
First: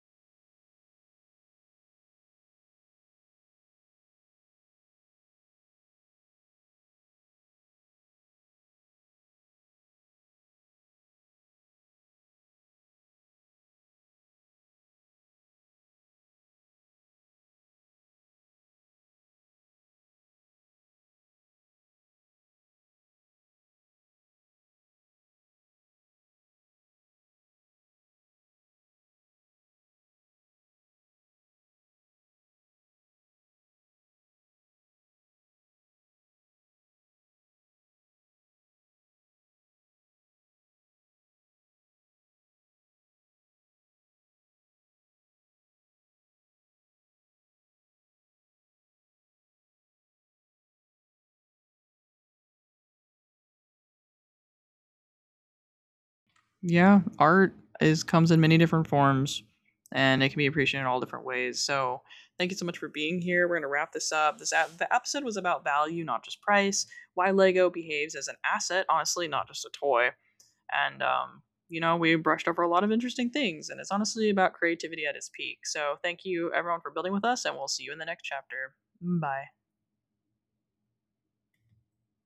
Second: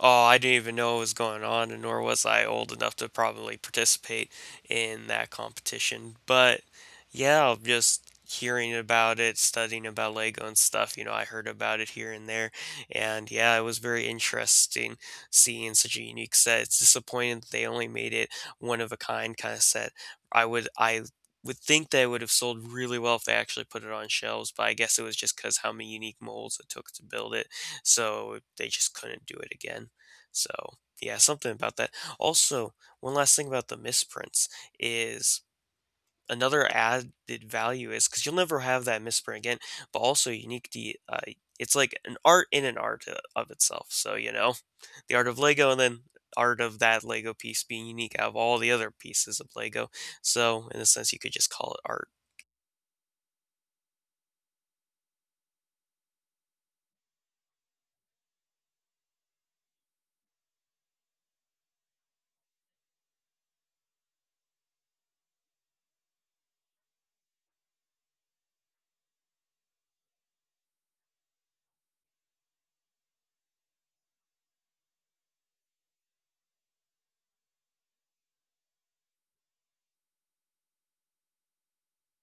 S2: Oh, I didn't even know what was going on, and nor was I old enough to probably participate in that competition. But yeah, just hearing about it, studying about Lego and stuff, you know, I heard about it here and there. And yeah, it was very interesting seeing such a unique set. It's disappointing that they only made it one of a kind kind of set. I would think that it would have sold really well if they actually put it on shelves, but I guess it was just because how many unique molds it took to build it, so they just couldn't do it again. So, yeah, something about that. Also, one last thing about the misprints is another added value is because you'll never have that misprint again, but also unique to, it's like an art in an art of itself. So, you know, the art of Lego and then art of that Lego piece being unique out of all the other pieces of Lego. So, in a sense, you could just call it art.
S1: Yeah, art is comes in many different forms and it can be appreciated in all different ways. So, thank you so much for being here. We're going to wrap this up. This the episode was about value, not just price. Why Lego behaves as an asset, honestly, not just a toy. And you know, we brushed over a lot of interesting things and it's honestly about creativity at its peak. So, thank you everyone for building with us and we'll see you in the next chapter. Bye.